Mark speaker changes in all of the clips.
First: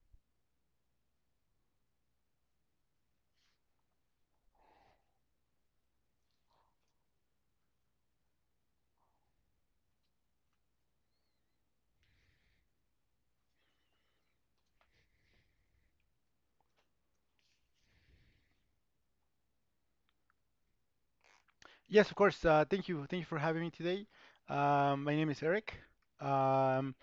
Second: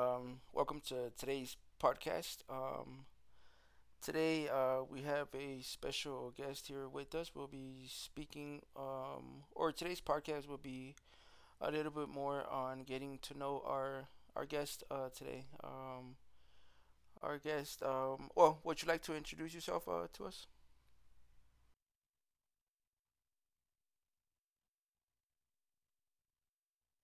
Speaker 1: Welcome to today's podcast. Today we have a special guest here with us. We'll be speaking, or today's podcast will be a little bit more on getting to know our guest today. Our guest. Well, would you like to introduce yourself to us?
Speaker 2: Yes, of course. Thank you. Thank you for having me today. My name is Eric. Um,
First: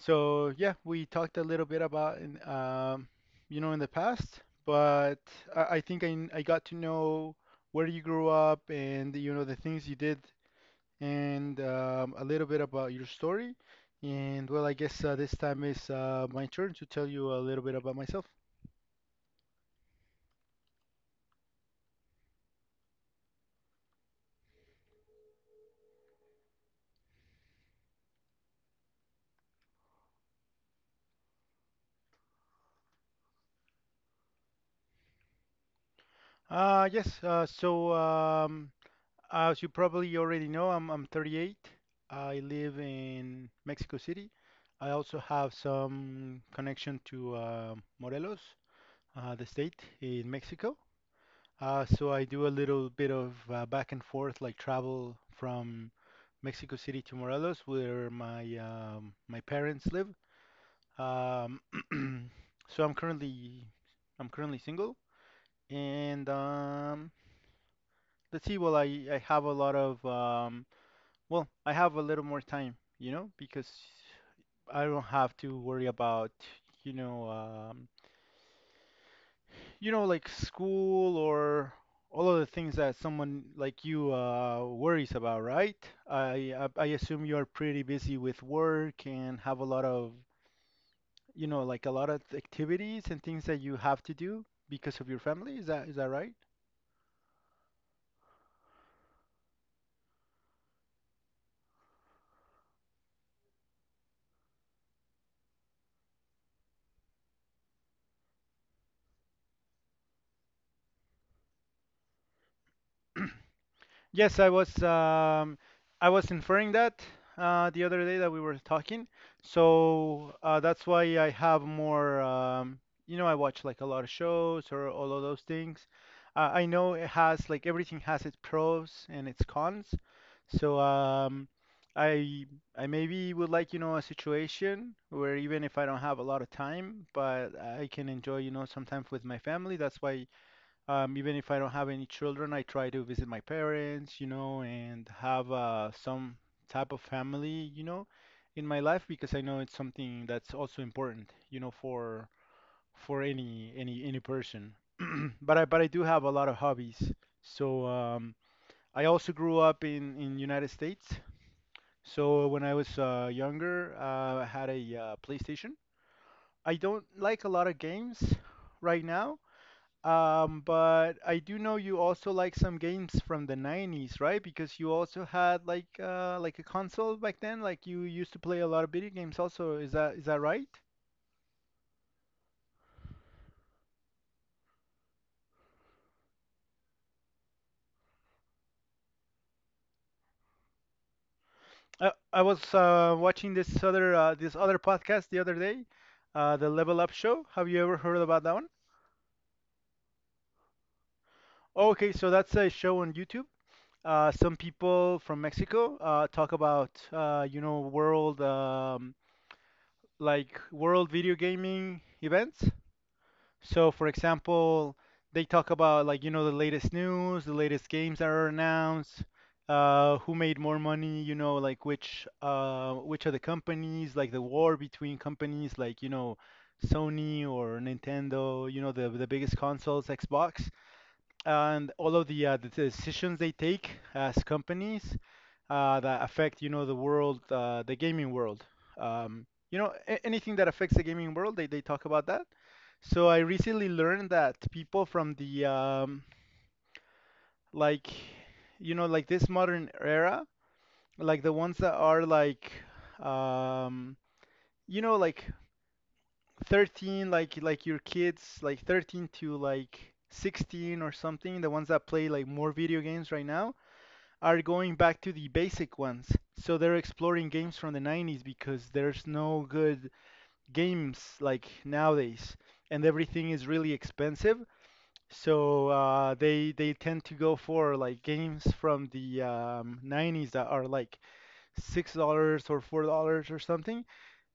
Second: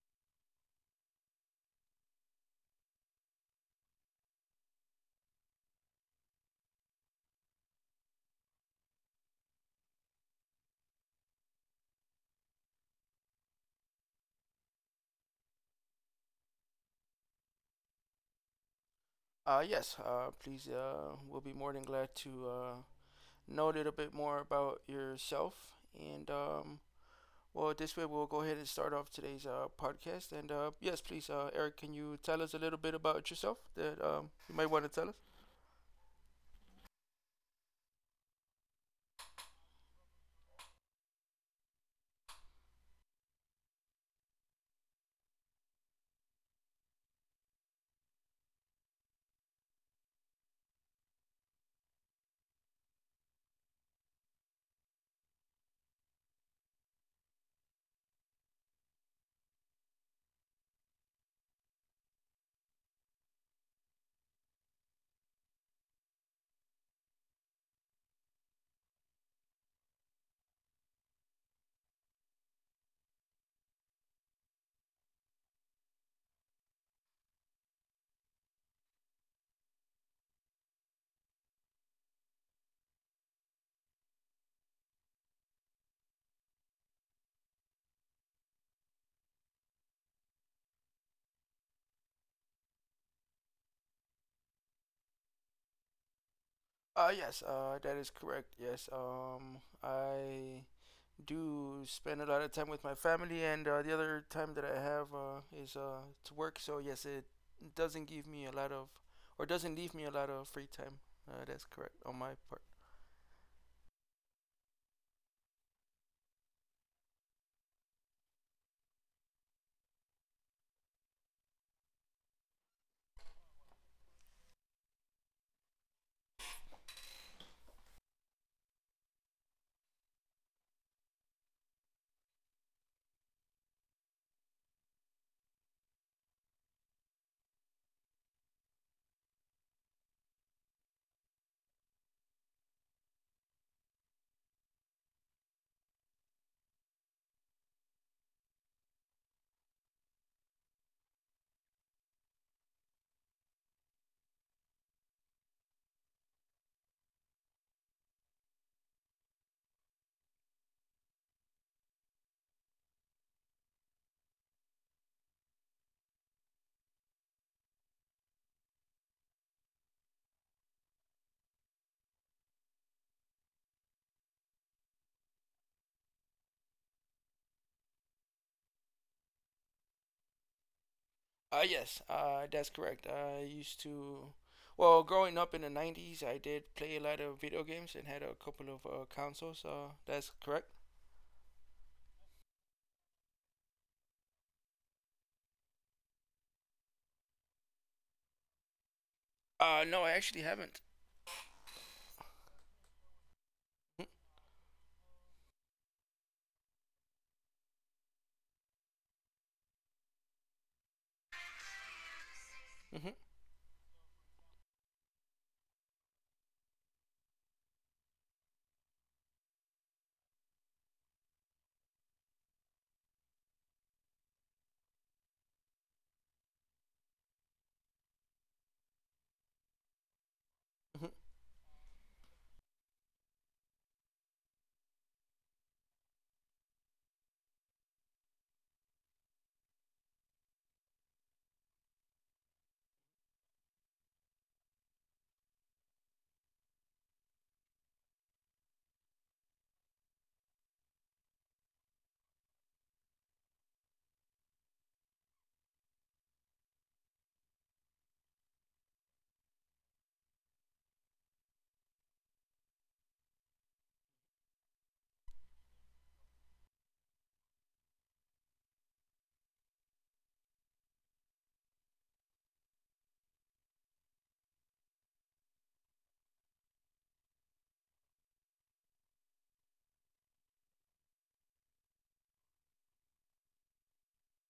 Speaker 2: so yeah, we talked a little bit about in, you know, in the past, but I think I got to know where you grew up and you know the things you did and, a little bit about your story. And well, I guess this time is my turn to tell you a little bit about myself.
Speaker 1: Yes. Please. We'll be more than glad to know a little bit more about yourself and well, this way we'll go ahead and start off today's podcast. And yes, please, Eric, can you tell us a little bit about yourself that you might want to tell us?
Speaker 2: Yes. As you probably already know, I'm 38. I live in Mexico City. I also have some connection to Morelos, the state in Mexico. So I do a little bit of back and forth, like travel from Mexico City to Morelos, where my my parents live. Um, so I'm currently single, and, let's see. Well, I have a lot of, well, I have a little more time, you know, because I don't have to worry about, you know, um, like school or all of the things that someone like you worries about, right? I assume you are pretty busy with work and have a lot of, like a lot of activities and things that you have to do because of your family. Is that right?
Speaker 1: Yes, that is correct. Yes, I do spend a lot of time with my family, and the other time that I have is to work. So yes, it doesn't give me a lot of, or doesn't leave me a lot of free time. That's correct on my part.
Speaker 2: Yes, I was, I was inferring that the other day that we were talking. So that's why I have more. I watch like a lot of shows or all of those things. I know it has like everything has its pros and its cons. So I I maybe would like, you know, a situation where even if I don't have a lot of time, but I can enjoy, you know, some time with my family. That's why, even if I don't have any children, I try to visit my parents, you know, and have some type of family, you know, in my life because I know it's something that's also important, you know, for any person. But I do have a lot of hobbies. So I also grew up in United States. So when I was younger, I had a PlayStation. I don't like a lot of games right now. But I do know you also like some games from the 90s, right? Because you also had like a console back then, like you used to play a lot of video games also. Is that right?
Speaker 1: Yes, that's correct. I used to, well, growing up in the 90s, I did play a lot of video games and had a couple of consoles. That's correct.
Speaker 2: I was watching this other podcast the other day, the Level Up show. Have you ever heard about that one?
Speaker 1: No, I actually haven't.
Speaker 2: Okay, so that's a show on YouTube. Some people from Mexico talk about, you know, world, like world video gaming events.
Speaker 1: Mm-hmm.
Speaker 2: So, for example, they talk about, like, you know, the latest news, the latest games that are announced, who made more money, you know, like which, which are the companies, like the war between companies, like, you know, Sony or Nintendo, you know, the biggest consoles, Xbox,
Speaker 1: Hmm.
Speaker 2: and all of the, decisions they take as companies that affect, you know, the world, the gaming world. You know, anything that affects the gaming world, they talk about that. So I recently learned that people from the, like, you know, like this modern era, like the ones that are like, um, you know, like 13, like your kids, like 13 to like 16 or something, the ones that play like more video games right now, are going back to the basic ones. So they're exploring games from the 90s because there's no good games like nowadays, and everything is really expensive. So they tend to go for like games from the, 90s that are like $6 or $4 or something.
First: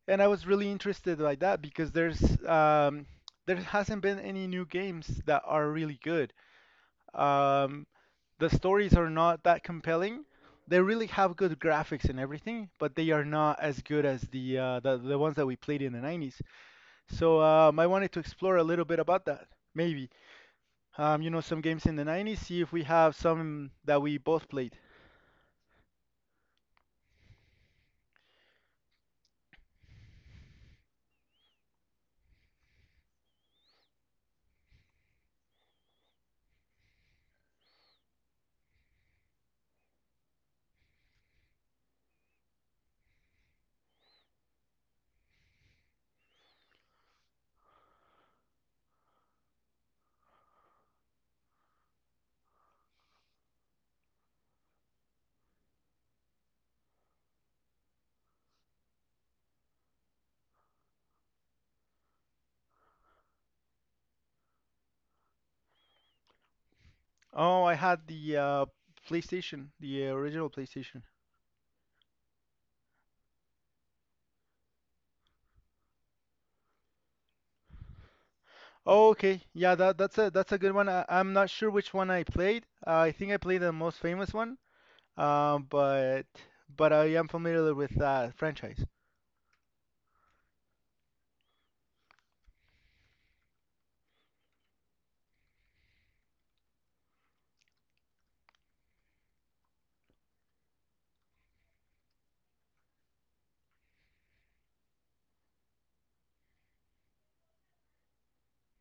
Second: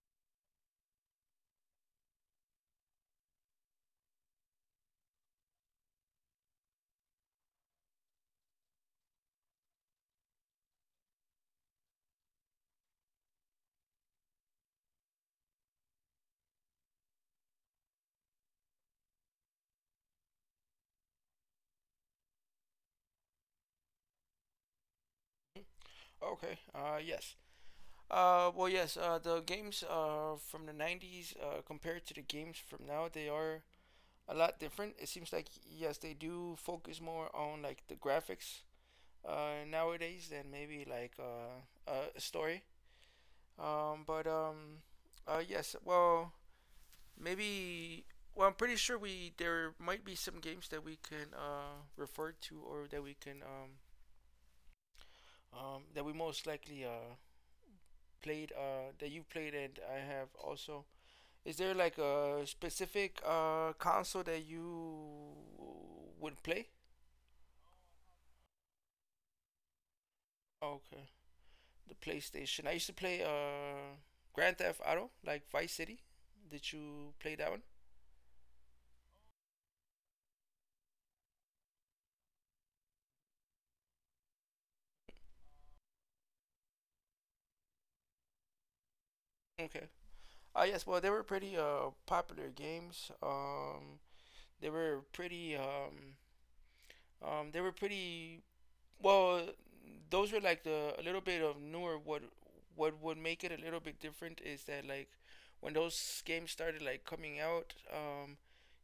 Speaker 2: And I was really interested by that because um, there hasn't been any new games that are really good. Um, the stories are not that compelling. They really have good graphics and everything, but they are not as good as the, the ones that we played in the 90s. So I wanted to explore a little bit about that. Maybe, you know, some games in the 90s. See if we have some that we both played.
Speaker 1: Okay. Yes. Well, yes. The games from the 90s compared to the games from now, they are a lot different. It seems like yes, they do focus more on like the graphics nowadays than maybe like a story. But, yes. Well, maybe. Well, I'm pretty sure we there might be some games that we can refer to or that we can that we most likely played that you played and I have also. Is there like a specific console that you would play?
Speaker 2: Oh, I had the PlayStation, the original PlayStation.
Speaker 1: Okay, the PlayStation. I used to play Grand Theft Auto, like Vice City. Did you play that one?
Speaker 2: Oh, okay. Yeah, that's a good one. I'm not sure which one I played. I think I played the most famous one. Um, but but I am familiar with that franchise.
Speaker 1: Okay. Yes, well, they were pretty popular games. They were pretty. They were pretty. Well, those were like the a little bit of newer. What would make it a little bit different is that like when those games started like coming out,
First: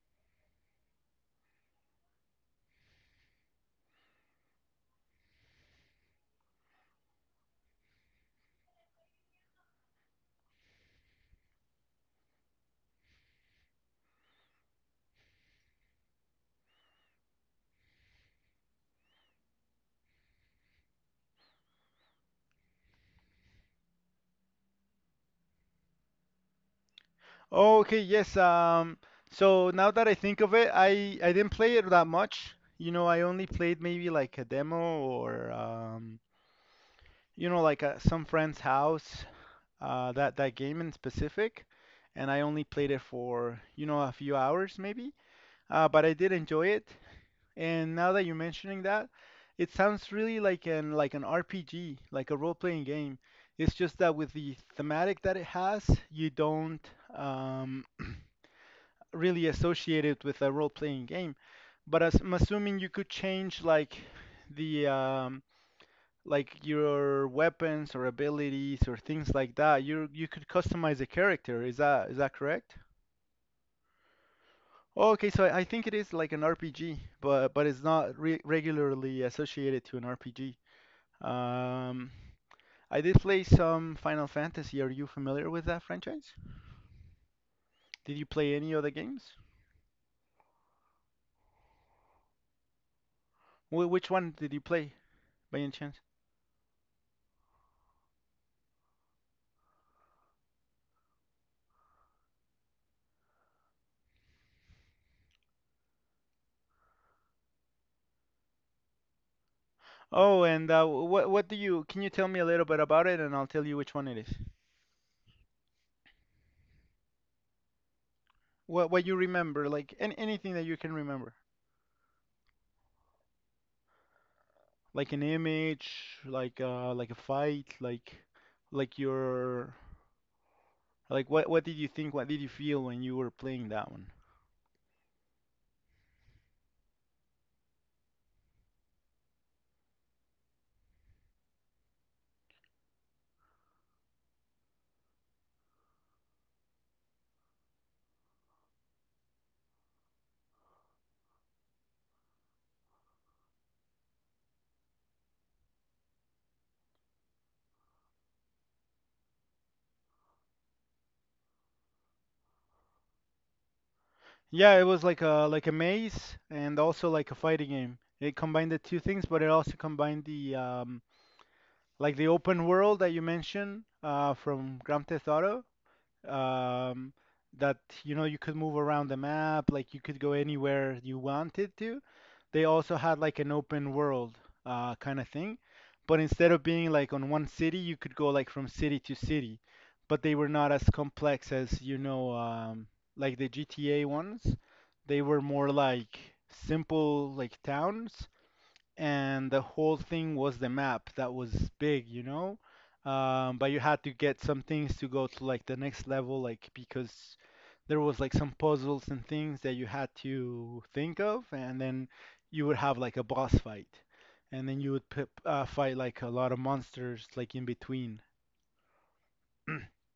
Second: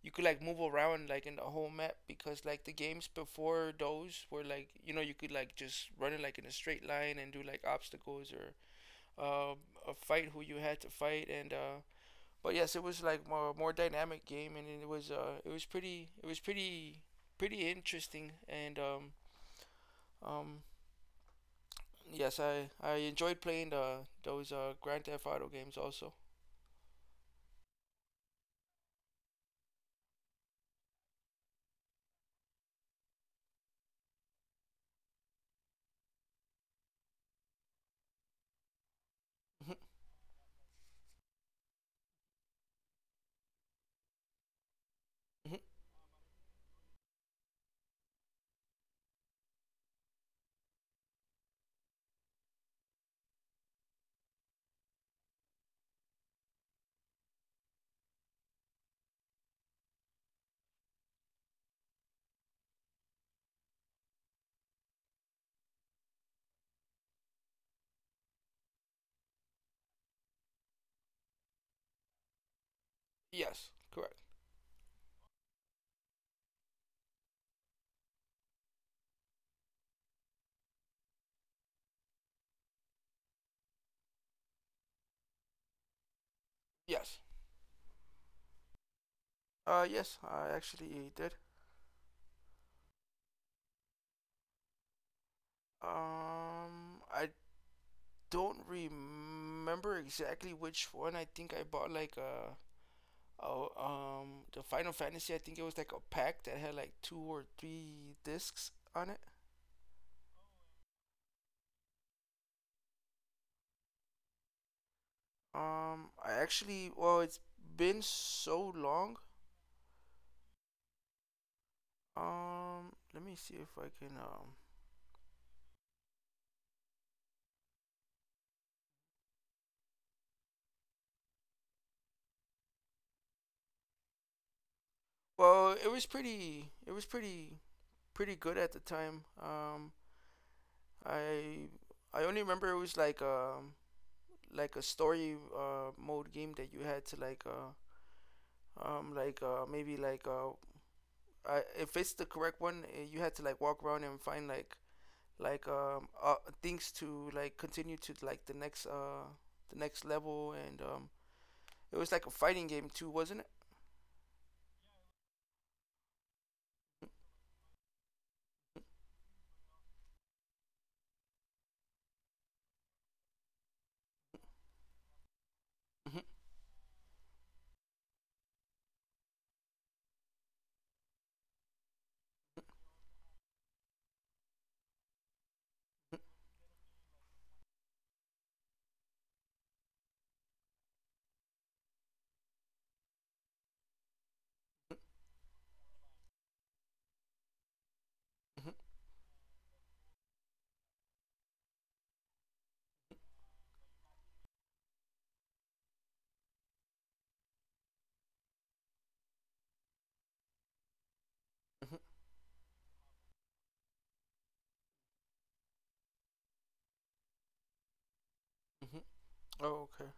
Speaker 1: you could like move around like in the whole map because like the games before those were like, you know, you could like just run it like in a straight line and do like obstacles or uh, a fight who you had to fight and but yes, it was like more dynamic game, and it was pretty interesting, and um yes, I enjoyed playing the those Grand Theft Auto games also.
Speaker 2: Okay, yes. So now that I think of it, I didn't play it that much. You know, I only played maybe like a demo or, you know, like a some friend's house. That that game in specific, and I only played it for, you know, a few hours maybe. But I did enjoy it. And now that you're mentioning that, it sounds really like an RPG, like a role-playing game. It's just that with the thematic that it has, you don't. Um, Really associated with a role-playing game. But as, I'm assuming you could change like the, like your weapons or abilities or things like that. You could customize a character. Is that correct?
Speaker 1: Yes, correct.
Speaker 2: Okay, so I think it is like an RPG, but it's not re regularly associated to an RPG. Um, I did play some Final Fantasy. Are you familiar with that franchise?
Speaker 1: Yes.
Speaker 2: Did you play any other games?
Speaker 1: Yes, I actually did.
Speaker 2: Which one did you play by any chance?
Speaker 1: I don't remember exactly which one. I think I bought like a Oh, the Final Fantasy. I think it was like a pack that had like two or three discs on it.
Speaker 2: Oh, and what do you can you tell me a little bit about it, and I'll tell you which one it is.
Speaker 1: I actually, well, it's been so
Speaker 2: What
Speaker 1: long.
Speaker 2: you remember, like an anything that you can remember,
Speaker 1: Let me see if I can. Um,
Speaker 2: like an image, like a fight, like your like what did you think, what did you feel when you were playing that one?
Speaker 1: well, it was pretty. It was pretty good at the time. I I only remember it was like a story mode game that you had to like maybe like if it's the correct one you had to like walk around and find like like um uh, things to like continue to like the next level and It was like a fighting game too, wasn't it?
Speaker 2: Yeah, it was like a maze and also like a fighting game. It combined the two things, but it also combined the, like the open world that you mentioned from Grand Theft Auto,
Speaker 1: Mm-hmm.
Speaker 2: um, that, you know, you could move around the map, like you could go anywhere you wanted to. They also had like an open world, kind of thing, but instead of being like on one city, you could go like from city to city. But they were not as complex as, you know, like the GTA ones. They were more like simple like towns,
Speaker 1: Mm-hmm.
Speaker 2: and the whole thing was the map that was big, you know? But you had to get some things to go to like the next level, like because there was like some puzzles and things that you had to think of, and
Speaker 1: Mm-hmm.
Speaker 2: then you would have like a boss fight, and then you would p fight like a lot of monsters like in between.
Speaker 1: Mm-hmm. Oh, okay.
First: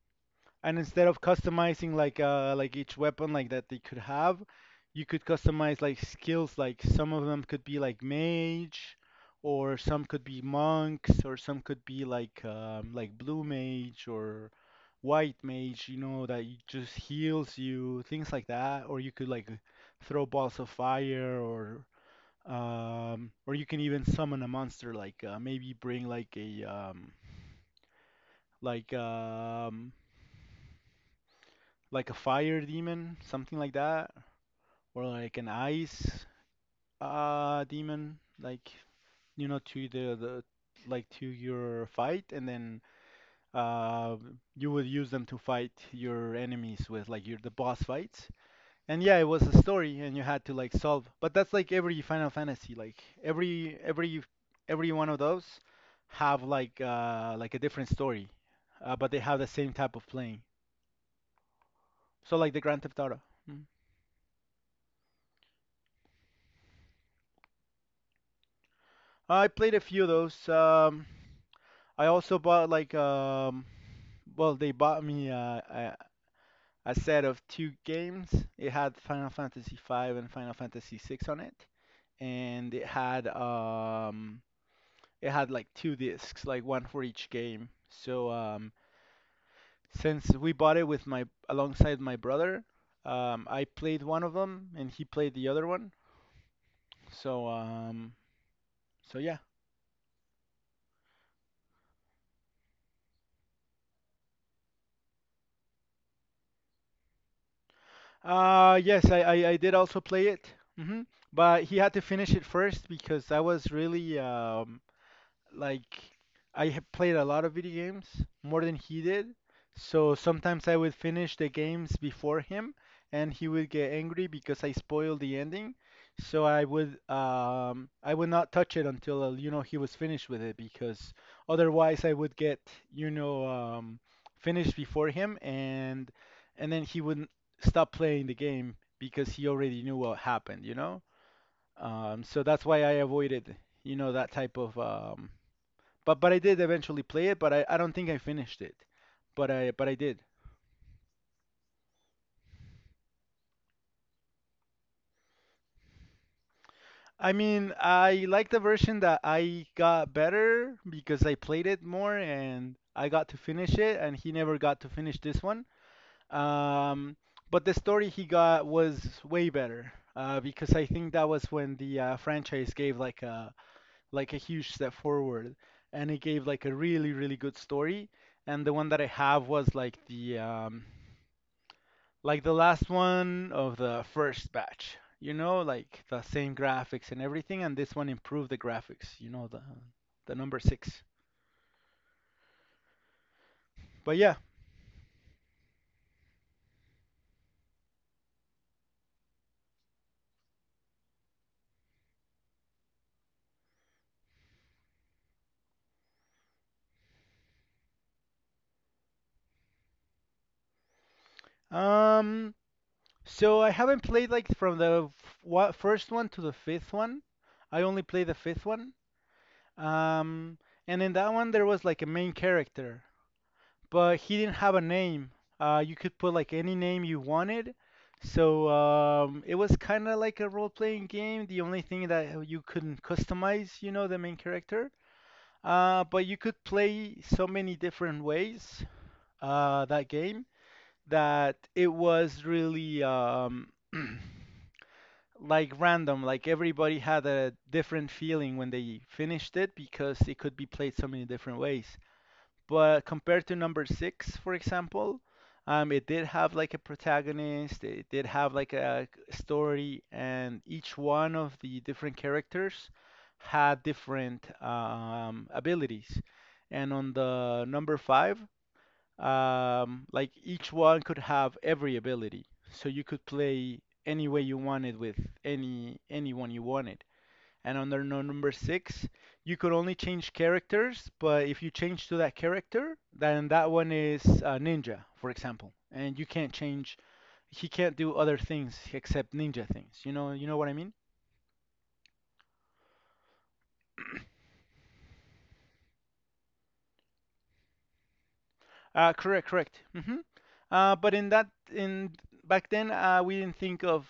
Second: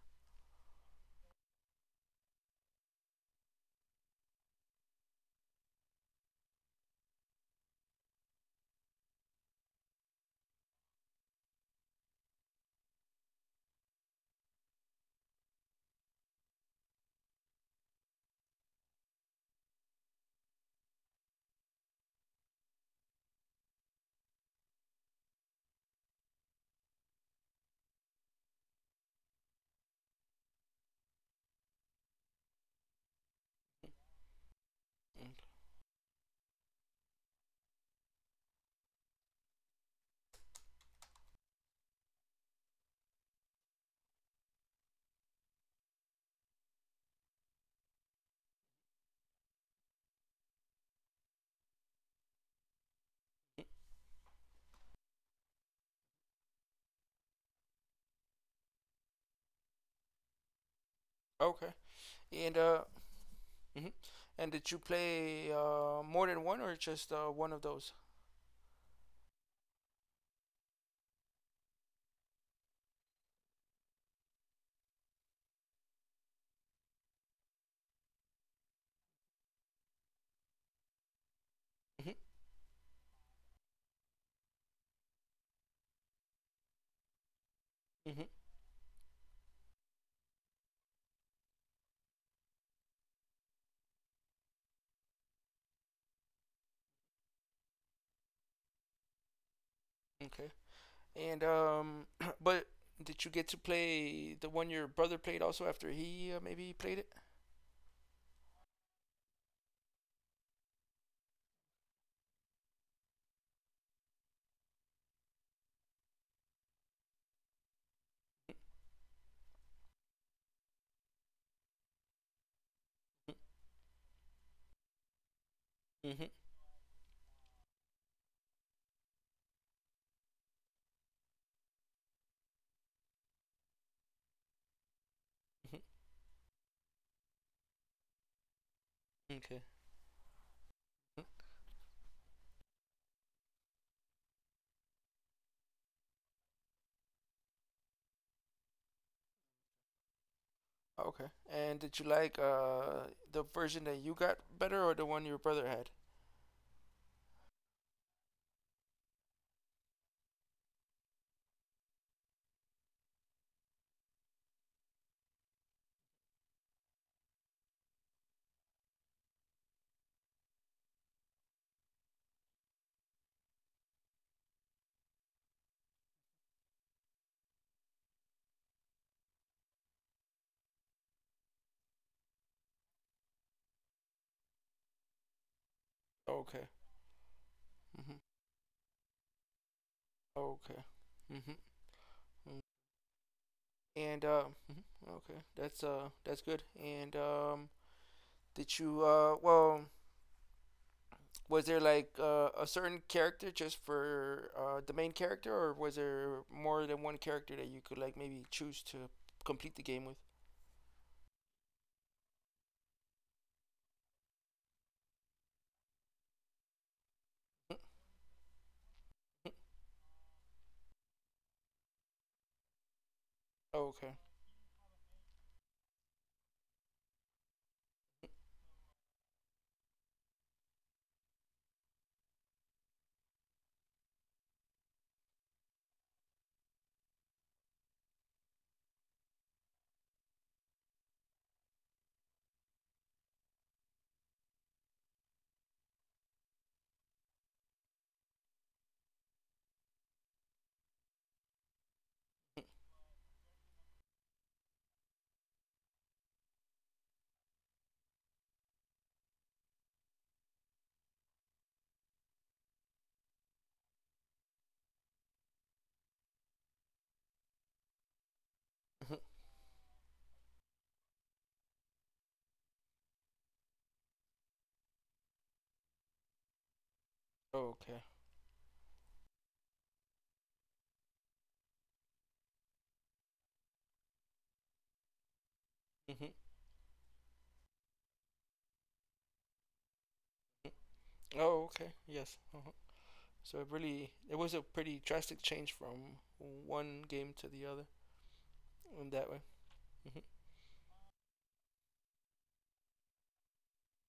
Speaker 2: And instead of customizing like each weapon like that they could have, you could customize like skills, like some of them could be like mage or some could be monks or some could be like, like blue mage or white mage, you know, that you just heals you, things like that, or you could like throw balls of fire or, or you can even summon a monster, like maybe bring like a, like, like a fire demon, something like that, or
Speaker 1: Mhm.
Speaker 2: like an ice demon, like, you know, to the, like, to your fight, and then uh you would use them to fight your enemies with like your the boss fights. And yeah, it was a story, and you had to like solve. But that's like every Final Fantasy, like every every every one of those have like a different story, but they have the same type of playing.
Speaker 1: Okay.
Speaker 2: So like the
Speaker 1: And
Speaker 2: Grand
Speaker 1: uh,
Speaker 2: Theft Auto. Mm-hmm.
Speaker 1: hmm and did you play more than one or just one of those?
Speaker 2: I played a few of those. I also bought like, well, they bought me a, a set of two games. It had Final Fantasy V and Final Fantasy VI on it,
Speaker 1: Mm-hmm.
Speaker 2: and it had, it had like two discs, like one for each game. So
Speaker 1: Mm-hmm.
Speaker 2: um, since we bought it with my alongside my brother, I played one of them and he played the other one. So so yeah.
Speaker 1: Okay. And But did you get to play the one your brother played also after he maybe played it?
Speaker 2: Yes, I did also play it. hmm But he had to finish it first because I was really, like, I have played a lot of video games more than he did. So sometimes I would finish the games before him, and he would get angry because I spoiled the ending.
Speaker 1: Mm-hmm.
Speaker 2: So I would not touch it until you know he was finished with it because otherwise I would get you know um, finished before him,
Speaker 1: Mm-hmm. Mm-hmm.
Speaker 2: and then he wouldn't stop playing the game because he
Speaker 1: Okay.
Speaker 2: already knew what happened, you know.
Speaker 1: Mhm.
Speaker 2: So that's why I avoided you know that type of but I did eventually play it, but I don't think I finished it. But I did.
Speaker 1: Okay. And did you like the version that you got better or the one your brother had?
Speaker 2: I mean, I like the version that I got better because I played it more and I got to finish it, and he never got to finish this one. Um, but the story he got was way better because I think that was when the franchise gave like a huge step forward, and it gave like a really really good story. And the one that I have was like the last one of the first batch. You know, like the same
Speaker 1: Okay.
Speaker 2: graphics and everything, and this one
Speaker 1: Mm-hmm.
Speaker 2: improved the graphics. You know, the number
Speaker 1: Okay.
Speaker 2: six.
Speaker 1: Mm-hmm.
Speaker 2: But
Speaker 1: And
Speaker 2: yeah,
Speaker 1: okay, that's good. And did you well, Was there like a certain character just for the main character, or was there more than one character that you could like maybe choose to complete the game with?
Speaker 2: um, so I haven't played like from the first one to the fifth one. I only played the fifth one. Um, and in that one there was like a main character, but
Speaker 1: Okay.
Speaker 2: he didn't have a name. You could put like any name you wanted. So it was kind of like a role-playing game. The only thing that you couldn't customize, you know, the main character. But you could play so many different ways that game that it was really like random. Like everybody had a different feeling when they finished it because it could be played so many different ways. But compared to number six, for example, it did have like a protagonist, it did have like a story, and each one of the different characters had different abilities. And on the number five, like each one could have every ability, so you could play any way you wanted with any anyone you wanted. And under
Speaker 1: Okay.
Speaker 2: number six, you could only change characters, but if you change to that character, then that one is ninja, for example, and you can't change. He can't do other things except ninja things. You know what I mean?
Speaker 1: Oh, okay. Yes. So it was a pretty drastic change from one game to the other
Speaker 2: Uh,
Speaker 1: in that way.
Speaker 2: correct, correct. But in back then, we didn't think of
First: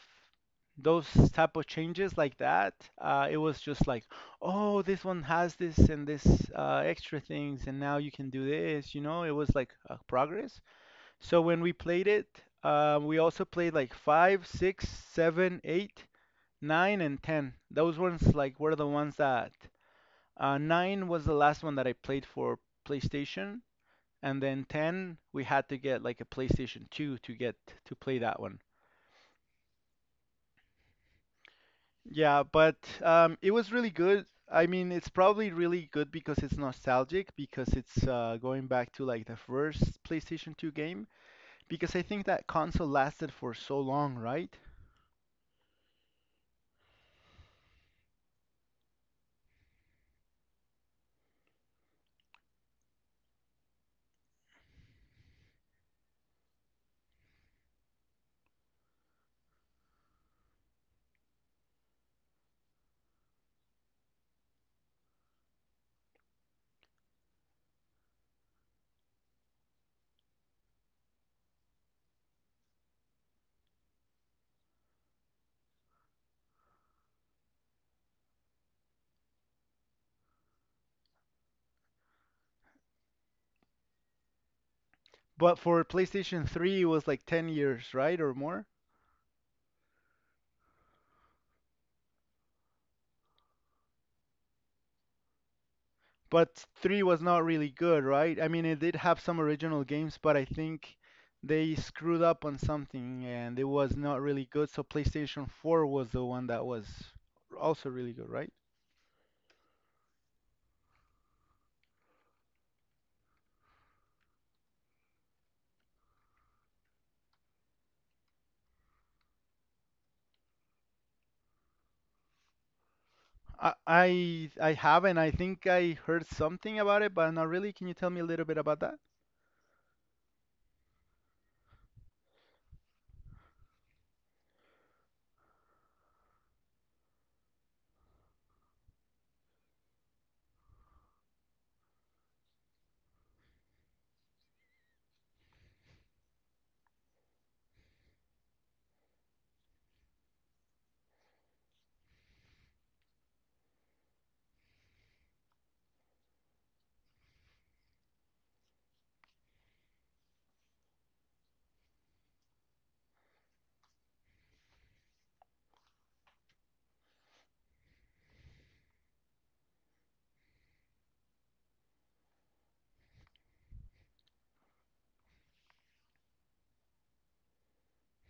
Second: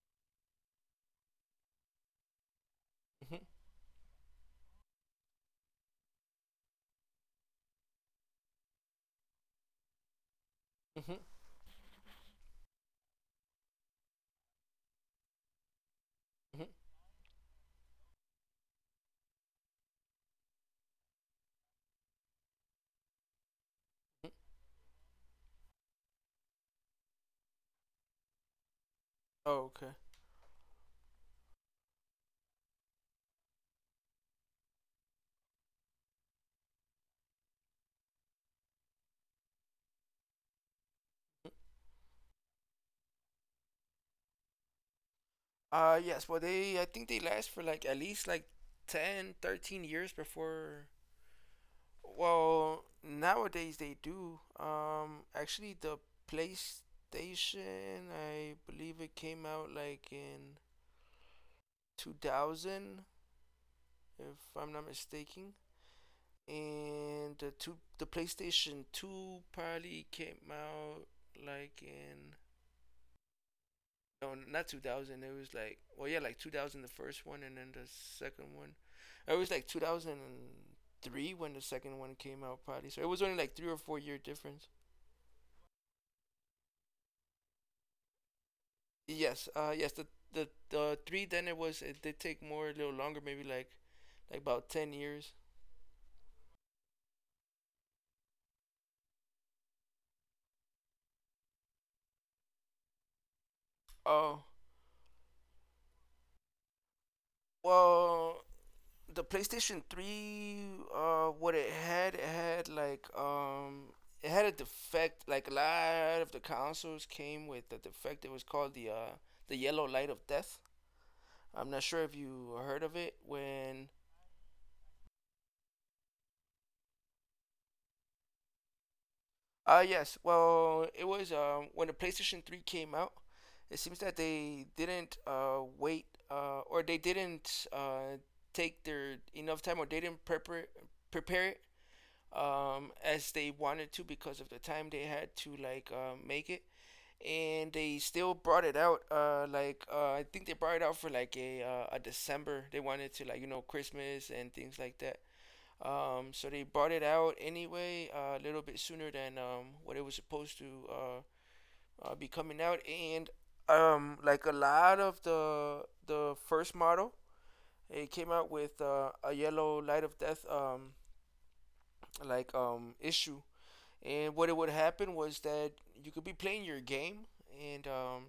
Speaker 2: those type of changes like that. It was just like, oh, this one has this and this extra things, and now you can do this. You know, it was like progress. So when we played it, we also played like five, six, seven, eight, nine, and 10. Those ones like were the ones that 9 was the last one that I played for PlayStation, and then 10 we had to get like a PlayStation 2 to get to play that one.
Speaker 1: Oh, okay.
Speaker 2: Yeah, but it was really good. I mean, it's probably really good because it's nostalgic, because it's going back to like the first PlayStation 2 game, because I think that console lasted for so long, right?
Speaker 1: Yes, but I think they last for like at least like 10, 13 years before. Well, nowadays they do. Actually, the PlayStation, I believe it came out like in 2000, if I'm not mistaken. And the PlayStation 2 probably came out like in no, not 2000. It was like, well, yeah, like 2000, the first one, and then the second one. It was like 2003 when the second one came out, probably. So it was only like 3 or 4 year difference.
Speaker 2: But for PlayStation 3, it was like 10 years, right? Or more?
Speaker 1: Yes, yes, the three then it did take more a little longer, maybe like about 10 years.
Speaker 2: But 3 was not really good, right? I mean, it did have some original games, but I think they screwed up on something and it was not
Speaker 1: Oh,
Speaker 2: really good. So PlayStation 4 was the one that was also really good,
Speaker 1: well,
Speaker 2: right?
Speaker 1: the PlayStation 3 what it had like it had a defect, like a lot of the consoles came with a defect. It was called the yellow light of death. I'm not sure if you heard of it
Speaker 2: I
Speaker 1: when
Speaker 2: I, I haven't. I think I heard something about it, but not really. Can you tell me a little bit about that?
Speaker 1: yes, well, it was when the PlayStation 3 came out. It seems that they didn't wait, or they didn't take their enough time, or they didn't prepare it as they wanted to because of the time they had to like make it, and they still brought it out. Like I think they brought it out for like a December. They wanted to, like, you know, Christmas and things like that. So they brought it out anyway, a little bit sooner than what it was supposed to uh, be coming out. And like a lot of the first model, it came out with a yellow light of death like issue. And what it would happen was that you could be playing your game, and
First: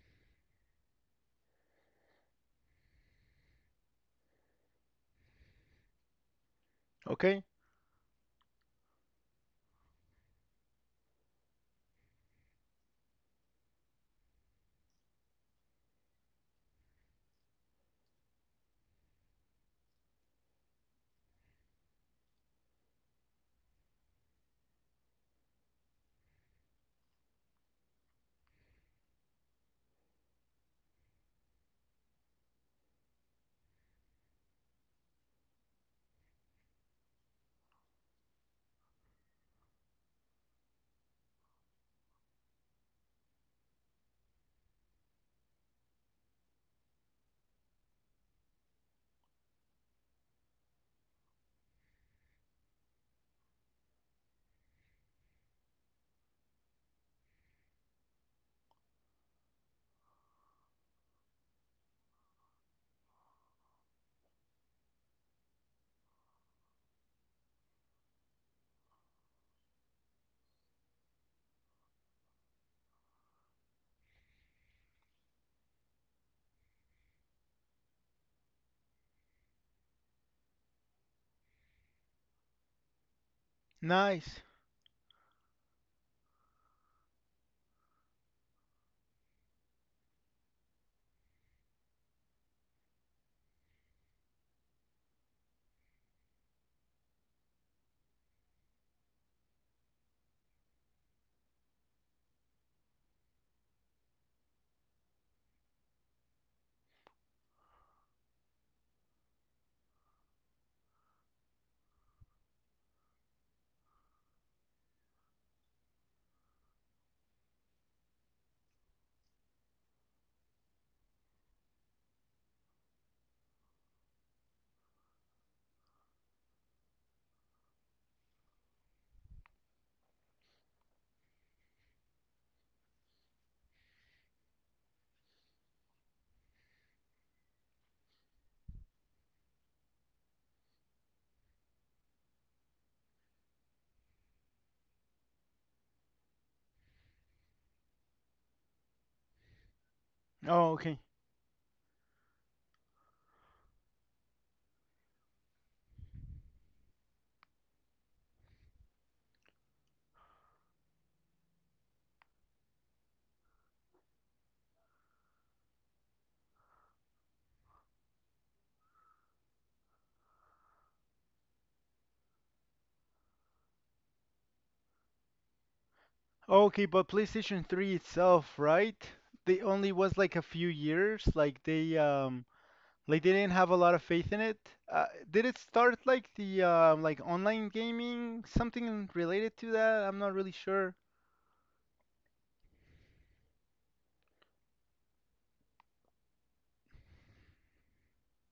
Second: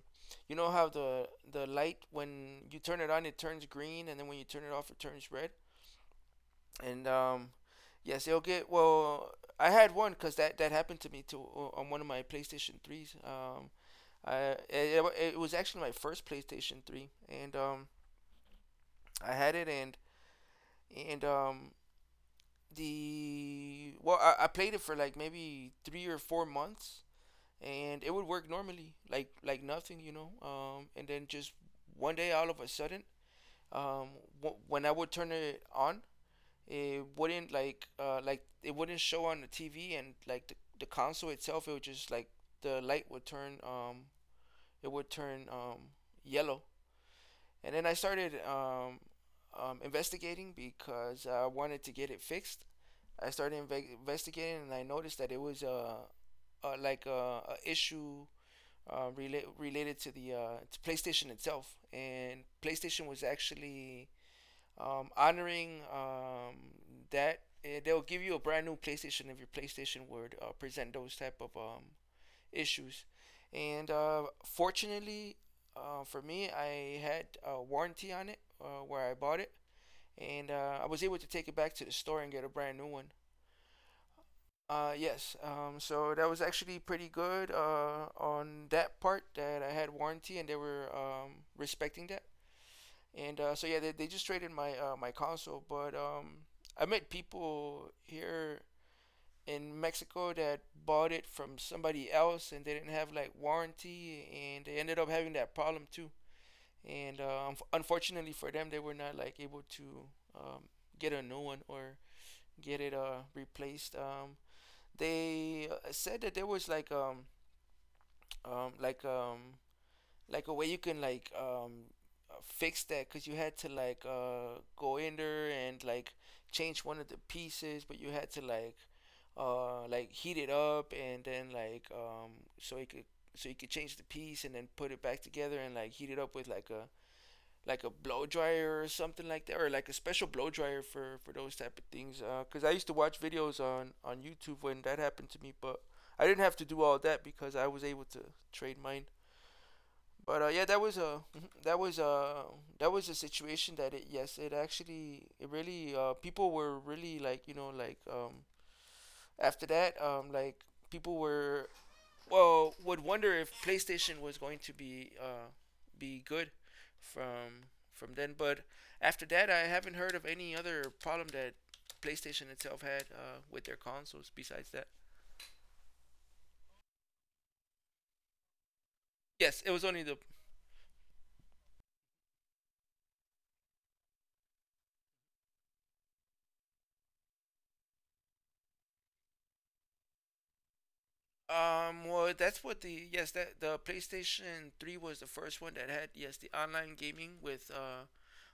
Speaker 1: you know how the light, when you turn it on, it turns green, and then when you turn it off it turns red. And
Speaker 2: Okay.
Speaker 1: Yes, it'll get well. I had one because that happened to me too on one of my PlayStation threes. I It was actually my first PlayStation three, and I had it and the well, I played it for like maybe 3 or 4 months and it would work normally, like nothing, you know. And then just one day, all of a sudden, um, when I would turn it on, it wouldn't like it wouldn't show on the TV, and like the console itself, it would just, like, the light would turn it would turn yellow. And then I started investigating because I wanted to get it fixed. I started investigating, and I noticed that it was a like a issue related to the to PlayStation itself, and PlayStation was actually honoring that. They'll give you a brand new PlayStation if your PlayStation would present those type of issues. And fortunately for me, I had a warranty on it where I bought it, and I was able to take it back to the store and get a brand new one.
Speaker 2: Nice.
Speaker 1: Yes. So that was actually pretty good on that part that I had warranty and they were respecting that. And so yeah, they just traded my my console, but I met people here in Mexico that bought it from somebody else and they didn't have like warranty and they ended up having that problem too. And unfortunately for them, they were not like able to um, get a new one or get it replaced. They said that there was like um like um like a way you can, like, fix that, because you had to, like, go in there and like change one of the pieces, but you had to like heat it up and then like so it could so you could change the piece and then put it back together and like heat it up with like a blow dryer or something like that, or like a special blow dryer for those type of things. Cause I used to watch videos on YouTube when that happened to me, but I didn't have to do all that because I was able to trade mine. But yeah,
Speaker 2: Oh,
Speaker 1: that was
Speaker 2: okay.
Speaker 1: a that was a that was a situation that it yes it actually it really people were really after that, people were, well, would wonder if PlayStation was going to be good from then. But after that, I haven't heard of any other problem that PlayStation itself had with their consoles. Besides that,
Speaker 2: Okay, but PlayStation 3 itself, right? They
Speaker 1: yes, it was
Speaker 2: only
Speaker 1: only the
Speaker 2: was like a few years, like they didn't have a lot of faith in it. Did it start like the like online gaming, something related to that? I'm not really sure.
Speaker 1: um. Well, that's what the, yes, that the PlayStation Three was the first one that had, yes, the online gaming with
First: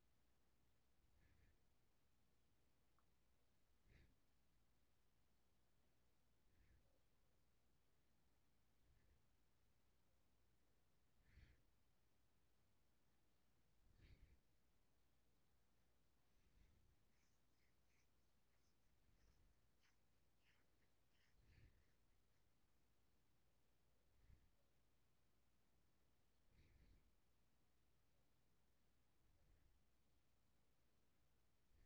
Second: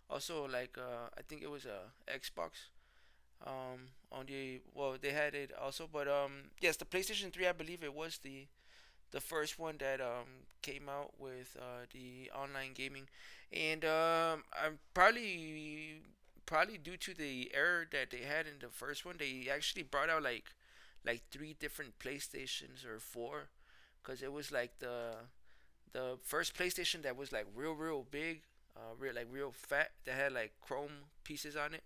Speaker 1: also like I think it was a Xbox. On the, well, they had it also, but yes, the PlayStation Three I believe it was the first one that came out with the online gaming, and I'm probably probably due to the error that they had in the first one, they actually brought out like three different PlayStations or four, because it was like the first PlayStation that was like real real big, real like real fat that had like chrome pieces on it,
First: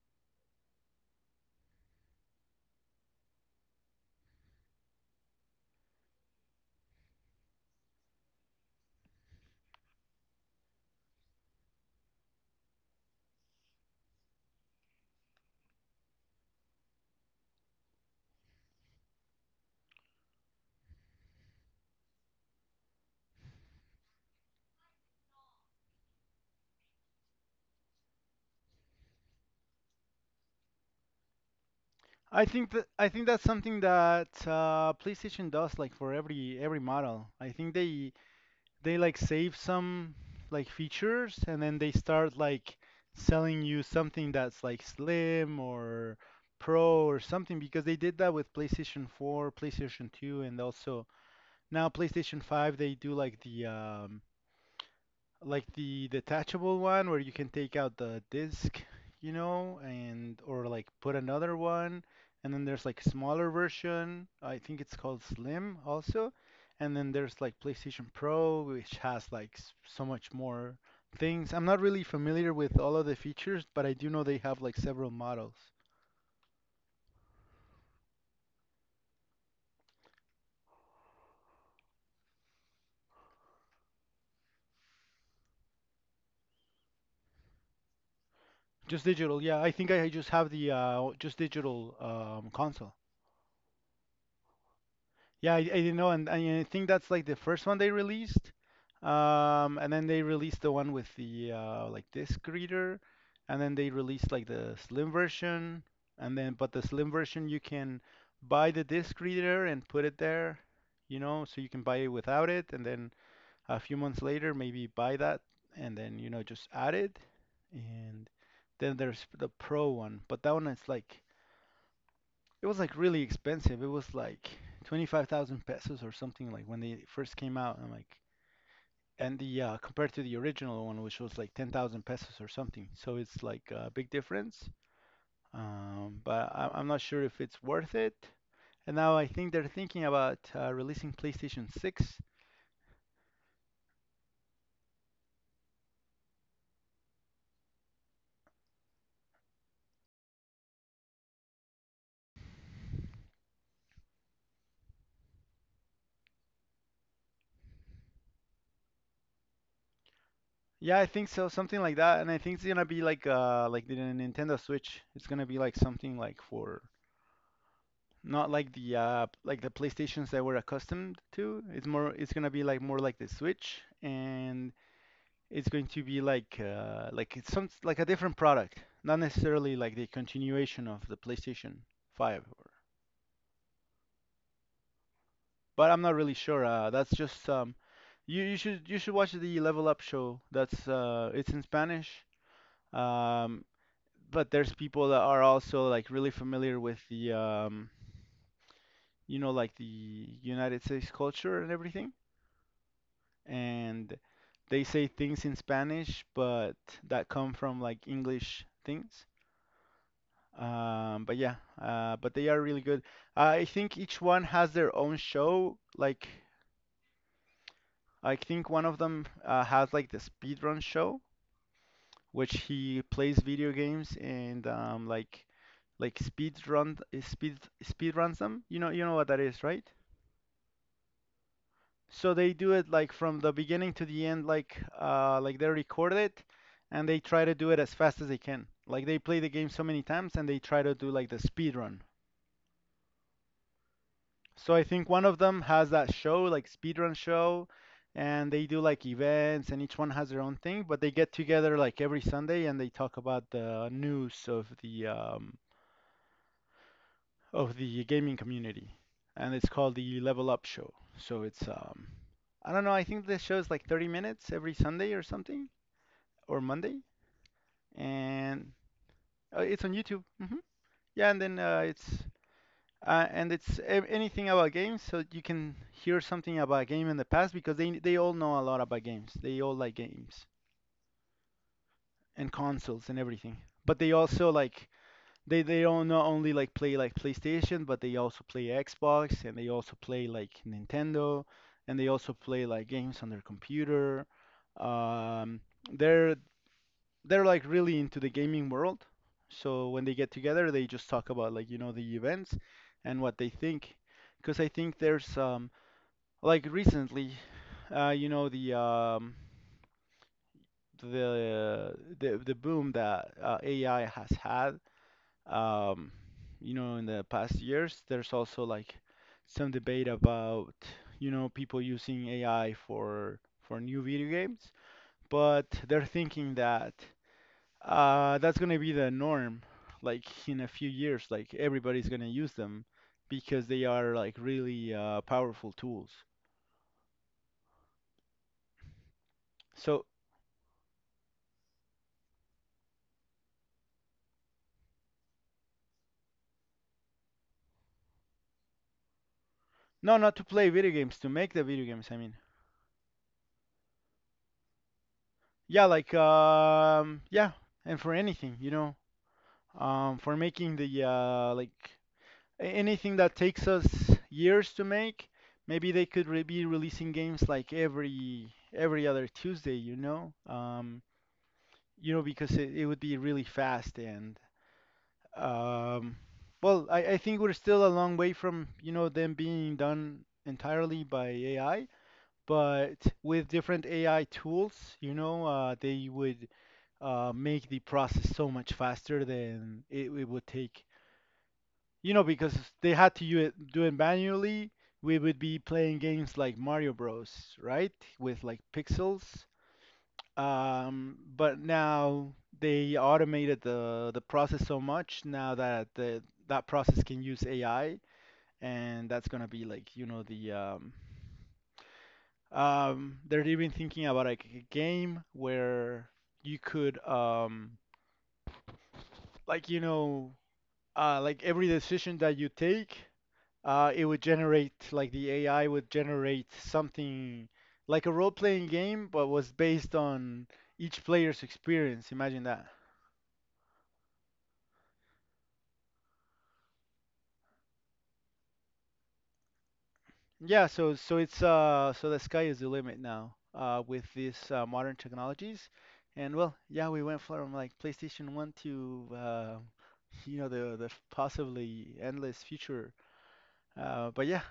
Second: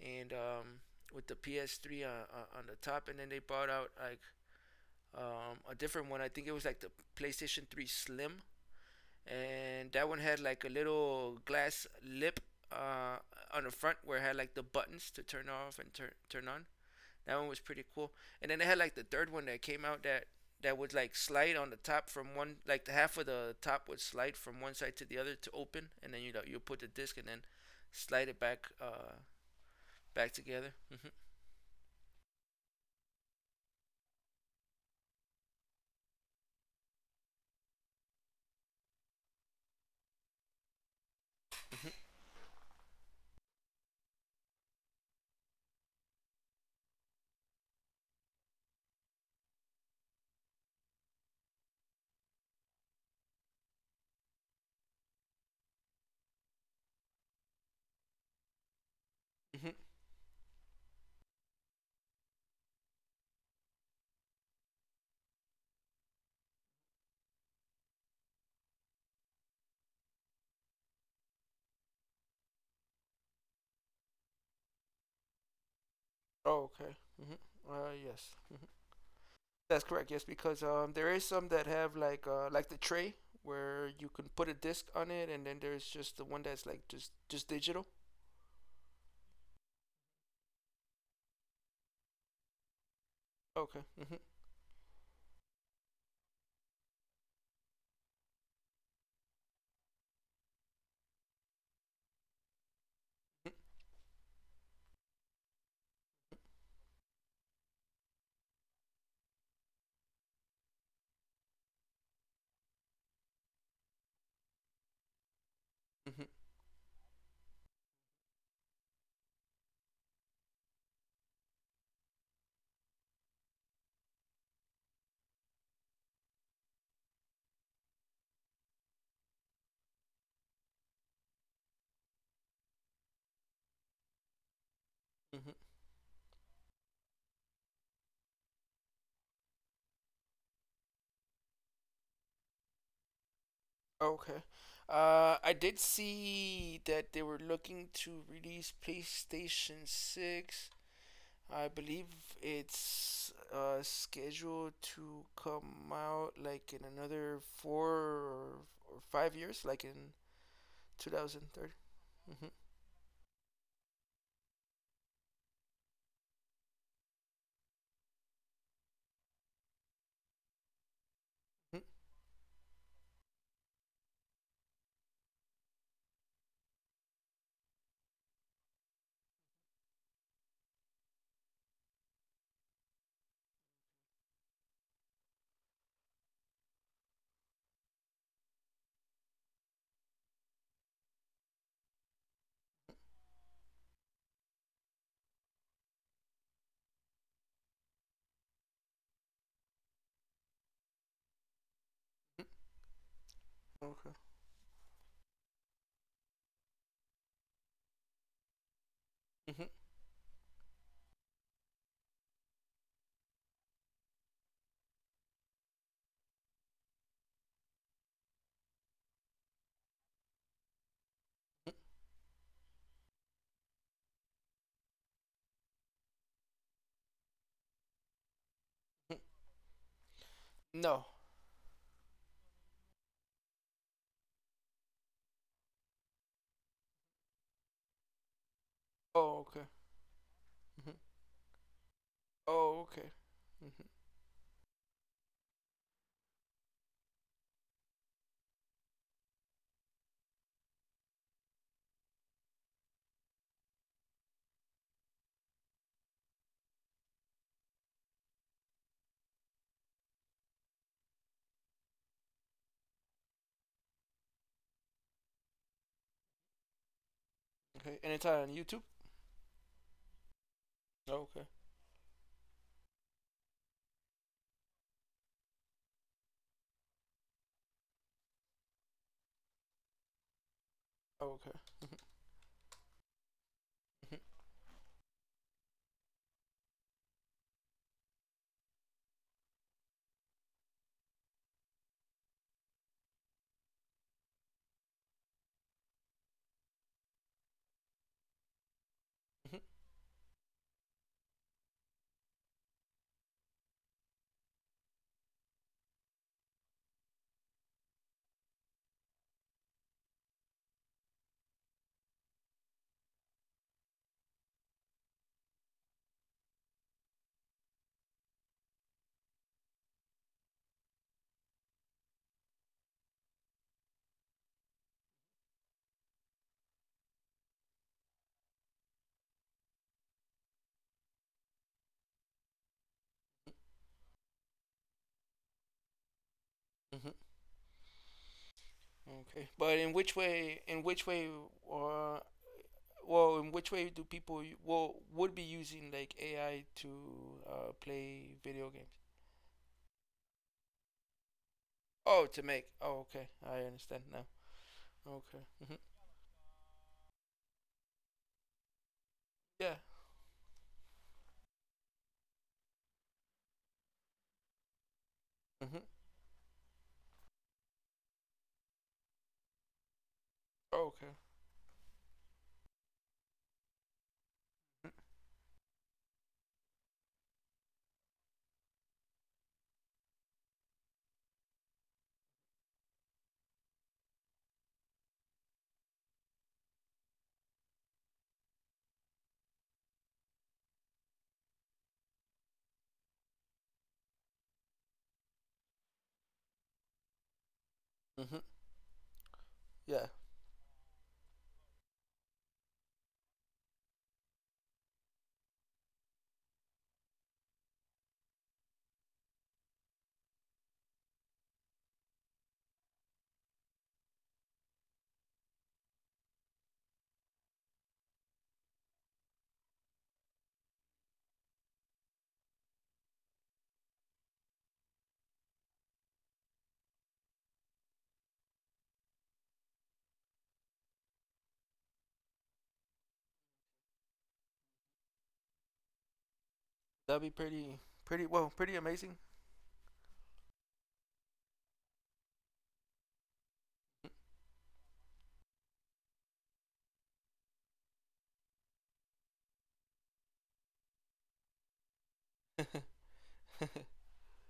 Speaker 1: and with the PS3 on the top, and then they brought out like a different one. I think it was like the PlayStation 3 Slim, and that one had like a little glass lip uh, on the front where it had like the buttons to turn off and turn on. That one was pretty cool. And then they had like the third one that came out that that would like slide on the top from one, like the half of the top would slide from one side to the other to open, and then you know you put the disc and then slide it back back together. Mm-hmm.
Speaker 2: I think that's something that PlayStation does like for every model. I think they like save some like features and then they start like selling you something that's like slim or pro or something because they did that with PlayStation 4, PlayStation 2 and also now PlayStation 5 they do like the detachable one where you can take out the disc, you
Speaker 1: Mm-hmm.
Speaker 2: know, and or like put another one. And then there's like smaller version. I think it's called Slim also. And then there's like PlayStation Pro, which has like so much more things. I'm not really familiar with all of the features, but I do know they have like several models.
Speaker 1: Oh, okay. Mm-hmm. Yes. Mm-hmm. That's correct. Yes, because there is some that have like the tray where you can put a disc on it, and then there's just the one that's like just digital.
Speaker 2: Just digital, yeah. I think I just have the just digital console.
Speaker 1: Okay. Mm-hmm.
Speaker 2: Yeah, I didn't know, and I think that's like the first one they released. And then they released the one with the like disc reader,
Speaker 1: Mm-hmm.
Speaker 2: and then they released like the slim version, and then but the slim version you can buy the disc reader and put it there, you know, so you can buy it without it, and then a few months later maybe buy that, and then you
Speaker 1: Mm-hmm.
Speaker 2: know just add it, and then there's the pro one, but that one is like it was like really expensive. It was like 25,000 pesos or something like when they first came out. And like, and the compared to the original one, which was like 10,000 pesos or something. So it's like a big difference.
Speaker 1: mm-hmm.
Speaker 2: But I'm not sure if it's worth it. And now I think they're thinking about releasing PlayStation 6.
Speaker 1: Okay. I did see that they were looking to release PlayStation Six. I believe it's scheduled to come out like in another or 5 years, like in
Speaker 2: Yeah, I think so,
Speaker 1: 2030.
Speaker 2: something like that. And I
Speaker 1: Mm-hmm.
Speaker 2: think it's gonna be like the Nintendo Switch. It's gonna be like something like for not like the like the PlayStations that we're accustomed to.
Speaker 1: Mm-hmm.
Speaker 2: It's
Speaker 1: mm-hmm.
Speaker 2: more it's gonna be like more like the Switch and it's going to be like it's some like a different product. Not necessarily like the continuation of the PlayStation 5 or but I'm not really sure. That's just You should watch the Level Up show. That's it's in Spanish. Um, but there's people that are also like really familiar with the you know like the United States culture and everything
Speaker 1: Okay.
Speaker 2: and they say things in Spanish, but that come from like English things.
Speaker 1: Mm-hmm.
Speaker 2: But yeah, but they are really good. I think each one has their own show. Like, I think one of them has like the speedrun show, which he plays video games and like speed run speed runs them. You know
Speaker 1: Mm-hmm.
Speaker 2: what that is, right?
Speaker 1: No.
Speaker 2: So they do it like from the beginning to the end, like they record it, and they try to do it as fast as they can. Like they play
Speaker 1: Oh,
Speaker 2: the game
Speaker 1: okay.
Speaker 2: so many times, and they try to
Speaker 1: hmm
Speaker 2: do like the speed run.
Speaker 1: Oh, okay. hmm
Speaker 2: So I think one of them has that show, like speed run show, and they do like events, and each one has their own thing. But they get together like every Sunday, and they talk about the news of the gaming community, and it's called the Level Up Show. So it's I don't know. I think the show is like 30 minutes every Sunday or something, or Monday,
Speaker 1: Okay. And it's on
Speaker 2: and
Speaker 1: YouTube.
Speaker 2: it's on YouTube.
Speaker 1: Oh,
Speaker 2: Yeah, and
Speaker 1: okay.
Speaker 2: then it's and it's anything about games, so you can hear something about a game in the past because they all know a lot about games. They all like games
Speaker 1: Oh, okay.
Speaker 2: and consoles and everything. But they also like they don't not only like play like PlayStation, but they also play Xbox and they also play like Nintendo and they also play like games on their computer. Um, they're they're like really into the gaming world.
Speaker 1: hmm
Speaker 2: So when they get together, they just talk about like you know the events and what they think. Because I think there's like recently, you know the the the boom that AI has had. Um, you know in the past years, there's also like some debate about you know people using AI for new video games, but they're thinking that that's gonna be the norm, like in a few years, like everybody's gonna use them because they are like really powerful tools.
Speaker 1: hmm hmm Okay. But in
Speaker 2: So,
Speaker 1: which way? In which way? Uh, well, in which way do people would be using like AI to play video games?
Speaker 2: no, not to play video games, to make the video games, I
Speaker 1: Oh,
Speaker 2: mean.
Speaker 1: to make. Oh, okay. I understand now. Okay. hmm
Speaker 2: Yeah, like um, yeah, and for anything,
Speaker 1: Yeah.
Speaker 2: for making the like anything that takes us years to make,
Speaker 1: hmm
Speaker 2: maybe they could re be releasing games like every other Tuesday,
Speaker 1: Oh, okay.
Speaker 2: because it would be really fast and Um, well, I think we're still a long way from, you know, them being done entirely by AI, but with different AI tools, they would make the process so much faster than it would take. You know, because they had to do it manually, we would be playing games like Mario Bros, right?
Speaker 1: hmm
Speaker 2: With like pixels.
Speaker 1: Yeah.
Speaker 2: But now they automated the process so much now that the that process can use AI, and that's gonna be like, they're even thinking about like a game where you could like you know, like every decision that you take, it would generate like the AI would generate something like a role-playing game, but was based on each player's experience. Imagine that.
Speaker 1: That'd be pretty amazing.
Speaker 2: Yeah, so it's so the sky is the limit now with these modern technologies, and well, yeah, we went from like PlayStation 1 to you know the possibly endless future. But yeah,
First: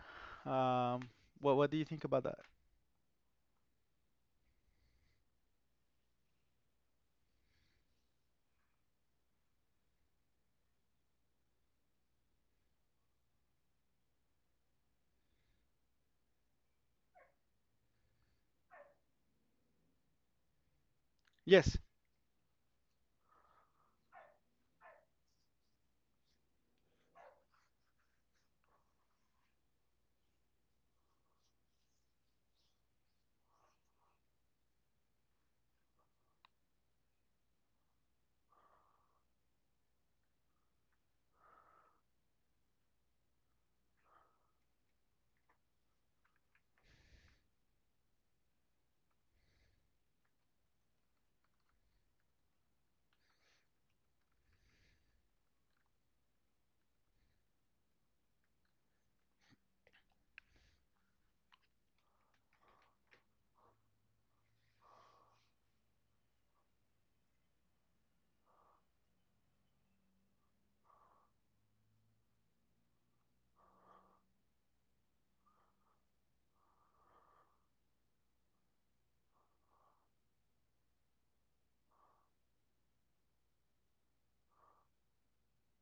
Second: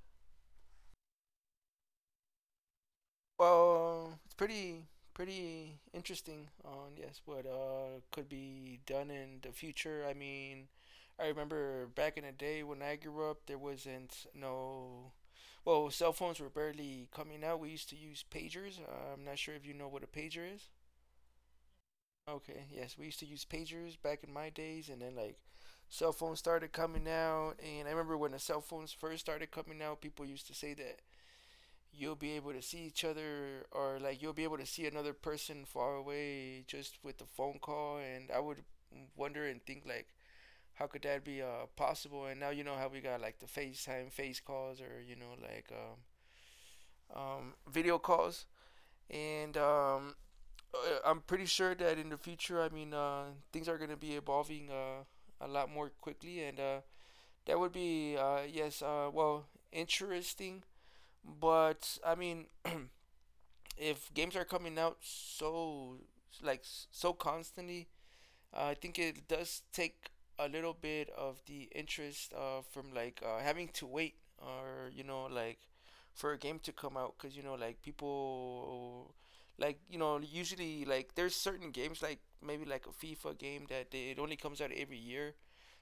Speaker 2: um, what do you think about that?
Speaker 1: Well, it's pretty interesting on, yes, what could be done in the future. I mean, I remember back in the day when I grew up, there wasn't no, well, cell phones were barely coming out. We used to use pagers. I'm not sure if you know what a pager is.
Speaker 2: Yes,
Speaker 1: Okay, yes, we used to use pagers back in my days, and then like cell phones started coming out. And I remember when the cell phones first started coming out, people used to say that you'll be able to see each other, or like you'll be able to see another person far away just with a phone call. And I would wonder and think like, how could that be possible? And now you know how we got like the facetime face calls, or you know like video calls. And I'm pretty sure that in the future, I mean, things are going to be evolving a lot more quickly. And That would be yes, well, interesting. But I mean, if games are coming out so so constantly, I think it does take a little bit of the interest from like having to wait, or you know like for a game to come out. Because you know like people, like you know, usually like there's certain games like maybe like a FIFA game that they, it only comes out every year,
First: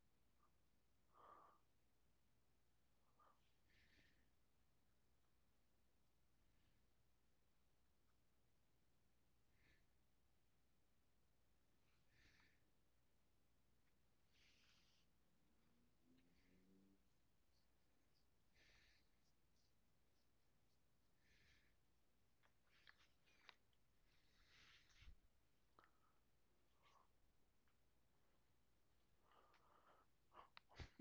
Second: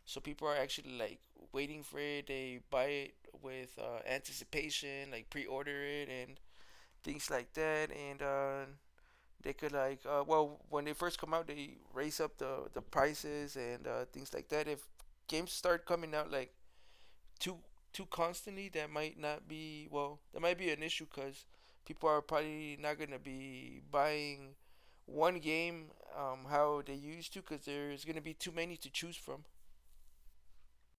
Speaker 1: so people are actually like waiting for it. They buy it with anticipation, like pre-order it, and things like that, and they could like well, when they first come out, they raise up the prices and things like that. If games start coming out like too too constantly, that might not be well. That might be an issue because people are probably not gonna be buying one game how they used to, because there's gonna be too many to choose from.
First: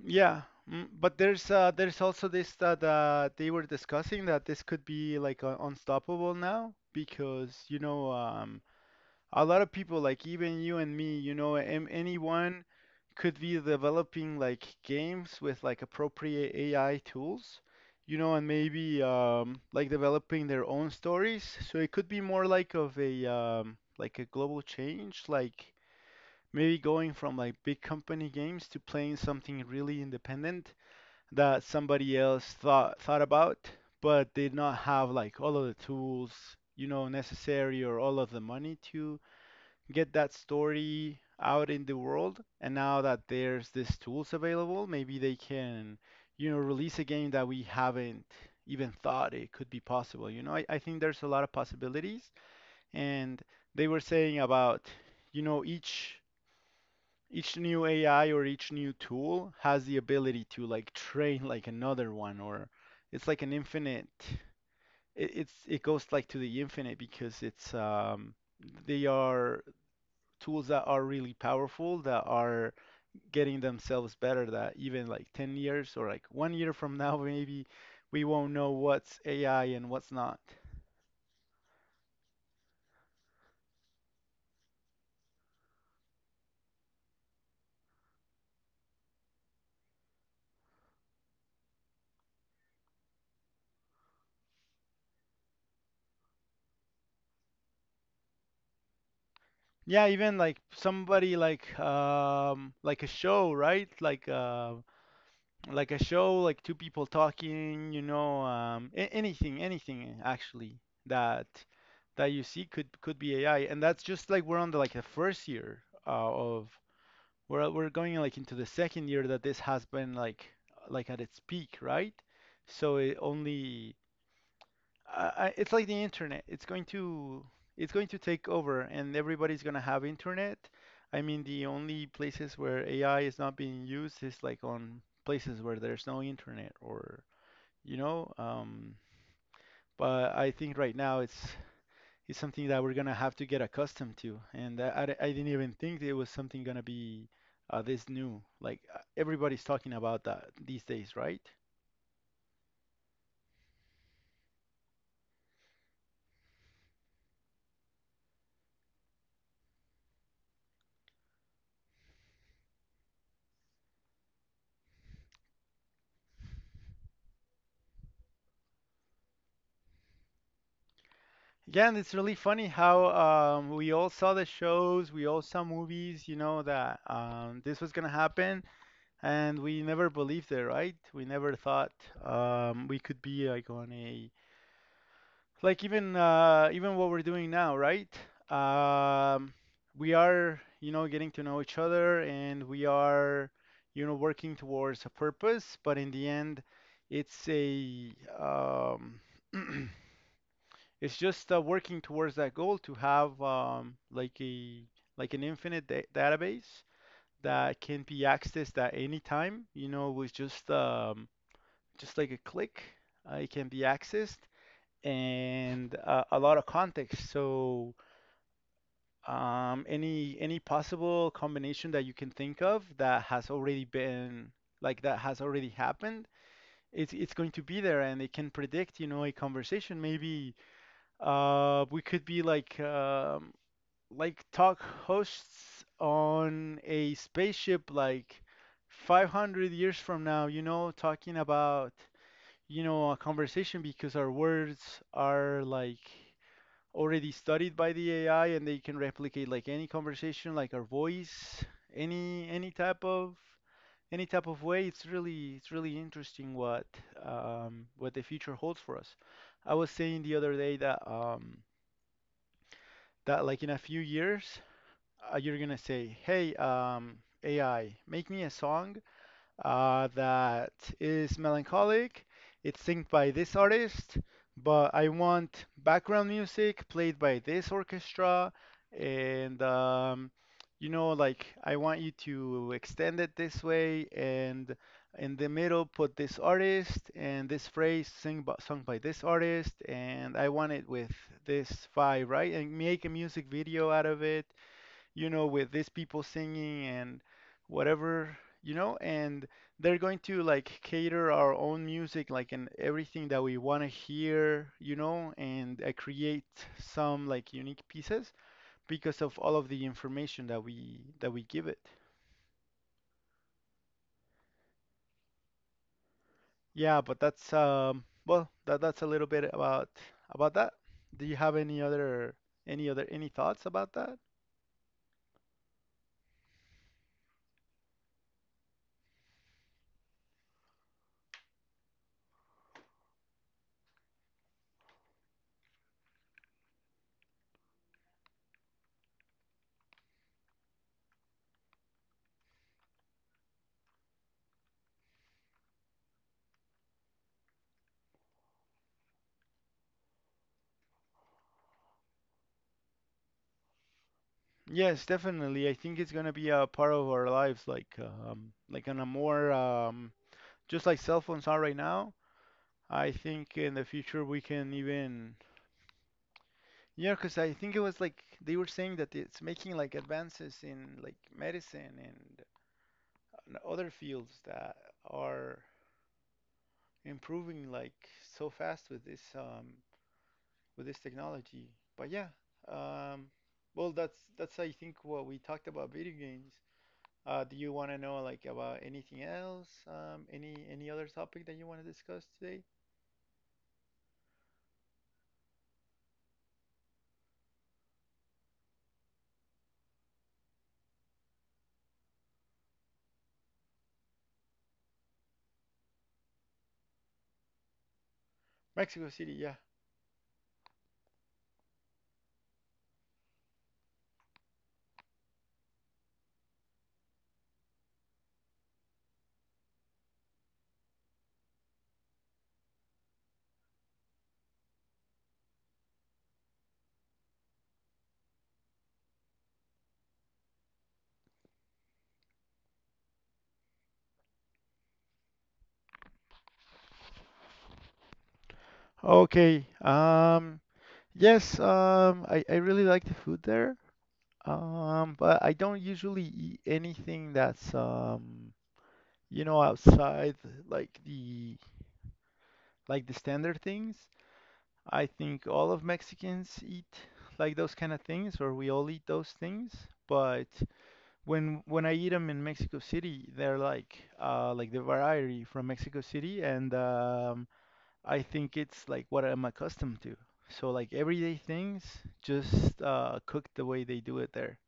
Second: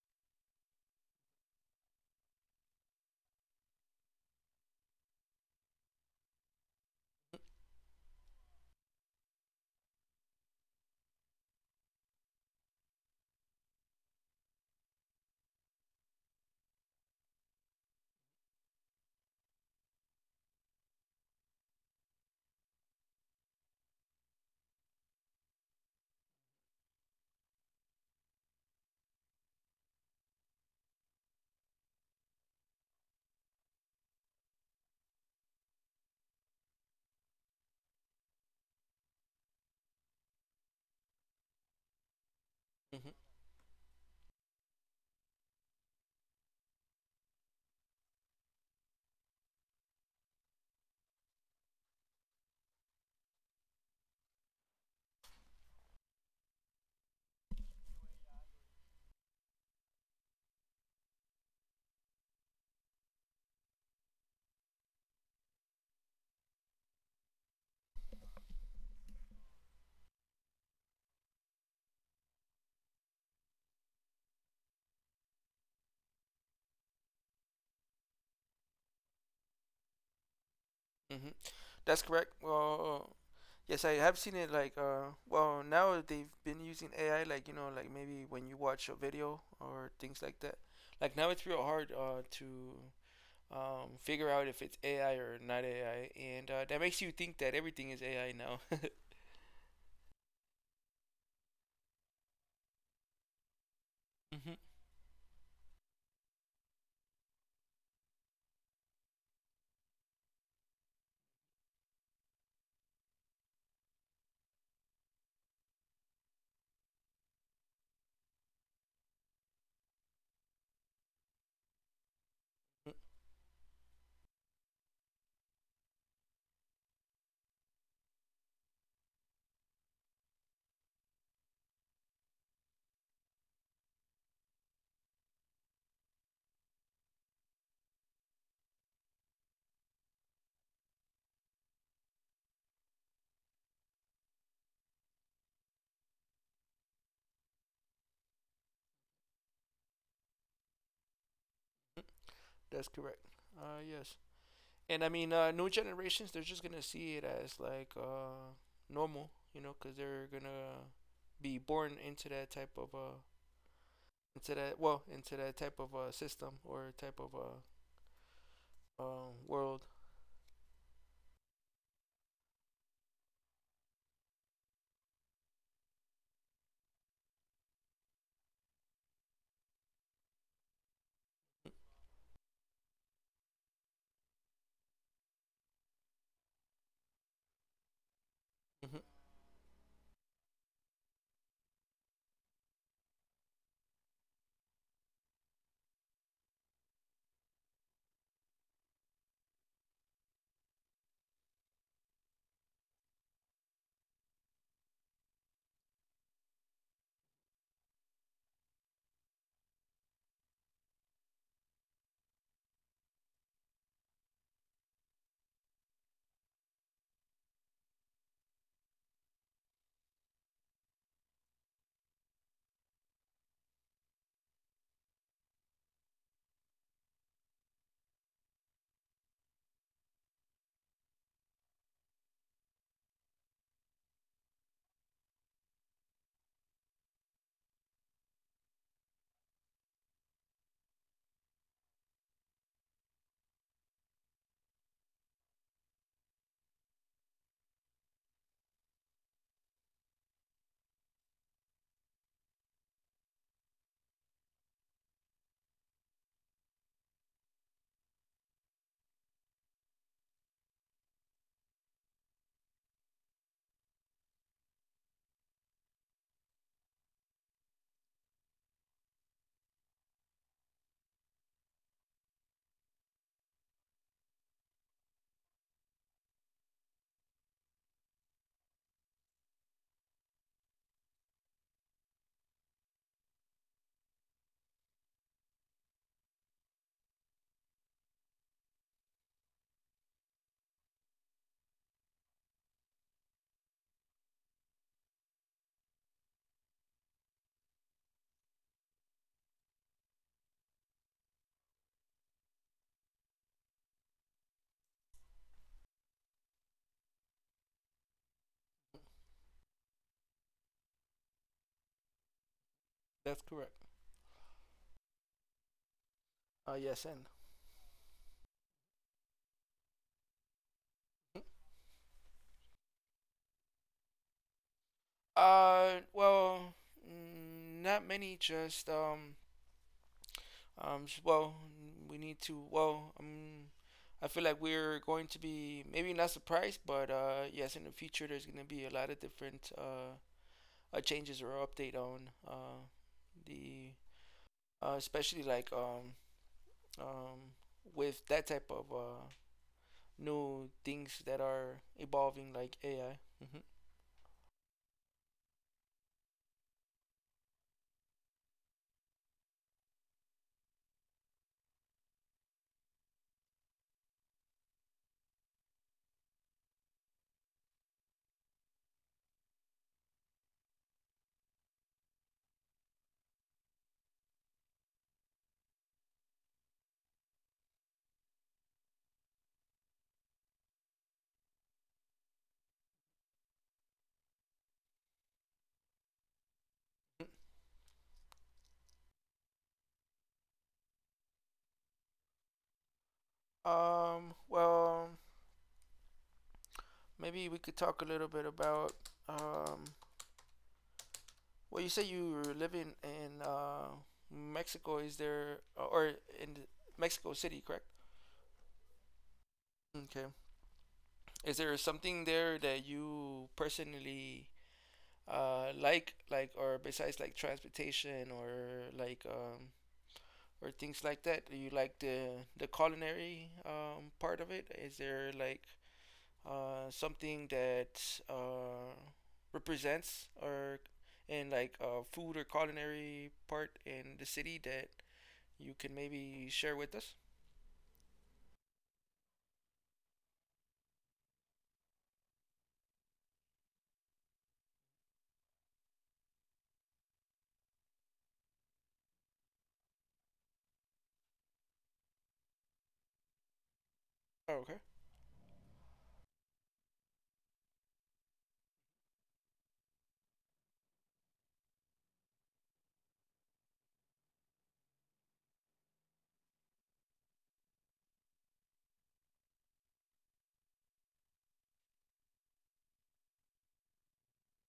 Speaker 2: yeah, mm, but there's also this that they were discussing that this could be like unstoppable now because a lot of people, like even you and me, you know am anyone could be developing like games with like appropriate AI tools, you know, and maybe like developing their own stories, so it could be more like of a like a global change, like maybe going from like big company games to playing something really independent that somebody else thought about but did not have like all of the tools, you know, necessary or all of the money to get that story out in the world. And now that
Speaker 1: Hmm
Speaker 2: there's these tools available, maybe they can, you know, release a game that we haven't even thought it could be possible. You know, I think there's a lot of possibilities. And they were saying about, you know, each new AI or each new tool has the ability to like train like another one, or it's like an infinite it goes like to the infinite because it's they are tools that are really powerful that are getting themselves better, that even like 10 years or like one year from now maybe we won't know what's AI and what's not.
Speaker 1: hmm That's correct. Well, yes, I have seen it. Like, well, now they've been using AI. Like, you know, like maybe when you watch a video or things like that. Like now, it's real hard to figure out if it's AI or not AI, and that makes you think that everything is AI now.
Speaker 2: Yeah, even like somebody like a show, right?
Speaker 1: hmm
Speaker 2: Like a show, like two people talking, you know, anything, anything actually that you see could be AI, and that's just like we're on the like the first year of we're going like into the second year that this has been like at its peak, right? So it only it's like the internet. It's going to take over, and everybody's going to have internet. I mean, the only places where AI is not being used is like on places where there's no internet, or you know. But I think right now it's something that we're gonna have to get accustomed to. And I didn't even think it was something gonna be this new. Everybody's talking about that these days, right?
Speaker 1: That's correct. Yes, and I mean, new generations, they're just gonna see it as like normal, you know, because they're gonna be born into that type of into that, well, into that type of system or type of world.
Speaker 2: Yeah, and it's really funny how we all saw the shows, we all saw movies, you know, that this was gonna happen, and we never believed it, right? We never thought we could be like on a even what we're doing now, right?
Speaker 1: Hmm
Speaker 2: Um, we are, you know, getting to know each other, and we are, you know, working towards a purpose, but in the end, it's a it's just working towards that goal to have like a like an infinite da database that can be accessed at any time, you know, with just like a click, it can be accessed, and a lot of context. So, any possible combination that you can think of that has already been like that has already happened, it's going to be there, and it can predict, you know, a conversation. Maybe we could be like talk hosts on a spaceship, like 500 years from now, you know, talking about. You know, a conversation because our words are like already studied by the AI, and they can replicate like any conversation, like our voice, any type of any type of way. It's really interesting what the future holds for us. I was saying the other day that that like in a few years you're gonna say, hey AI, make me a song that is melancholic. It's sung by this artist, but I want background music played by this orchestra, and you know, like I want you to extend it this way, and in the middle put this artist and this phrase sung by this artist, and I want it with this vibe, right? And make a music video out of it, you know, with these people singing and whatever, you know, and they're going to like cater our own music, like, and everything that we want to hear, you know, and create some like unique pieces because of all of the information that we give it.
Speaker 1: That's correct.
Speaker 2: Yeah,
Speaker 1: Yes,
Speaker 2: but
Speaker 1: and
Speaker 2: that's well, that's a little bit about that. Do you have any other any thoughts about that?
Speaker 1: well, mm, not many. Just well, we need to. Well, I feel like we're going to be maybe not surprised, but yes, in the future there's going to be a lot of different changes or update on the, especially like um with that type of new things that are evolving like AI.
Speaker 2: Yes, definitely. I think it's gonna be a part of our lives, like on a more just like cell phones are right now. I think in the future we can even yeah, 'cause I think it was like they were saying that it's making like advances in like medicine and other fields that are improving like so fast with this technology. But yeah, um, well that's I think what we talked about video games.
Speaker 1: Mm-hmm.
Speaker 2: Do you want to know like about anything else? Any other topic that you want to discuss today?
Speaker 1: Well, maybe we could talk a little bit about um, well, you say you were living in Mexico. Is there or in Mexico City, correct?
Speaker 2: Mexico City, yeah.
Speaker 1: Okay. Is there something there that you personally like, or besides like transportation or like or things like that? Do you like the culinary part of it? Is there like something that represents or in like a food or culinary part in the city that you can maybe share with us?
Speaker 2: Okay. Yes. I really like the food there. But I don't usually eat anything that's you know, outside like the like the standard things.
Speaker 1: Oh, okay.
Speaker 2: I think all of Mexicans eat like those kind of things, or we all eat those things. But when I eat them in Mexico City, they're like the variety from Mexico City, and I think it's like what I'm accustomed to. So like everyday things, just cooked the way they do it there.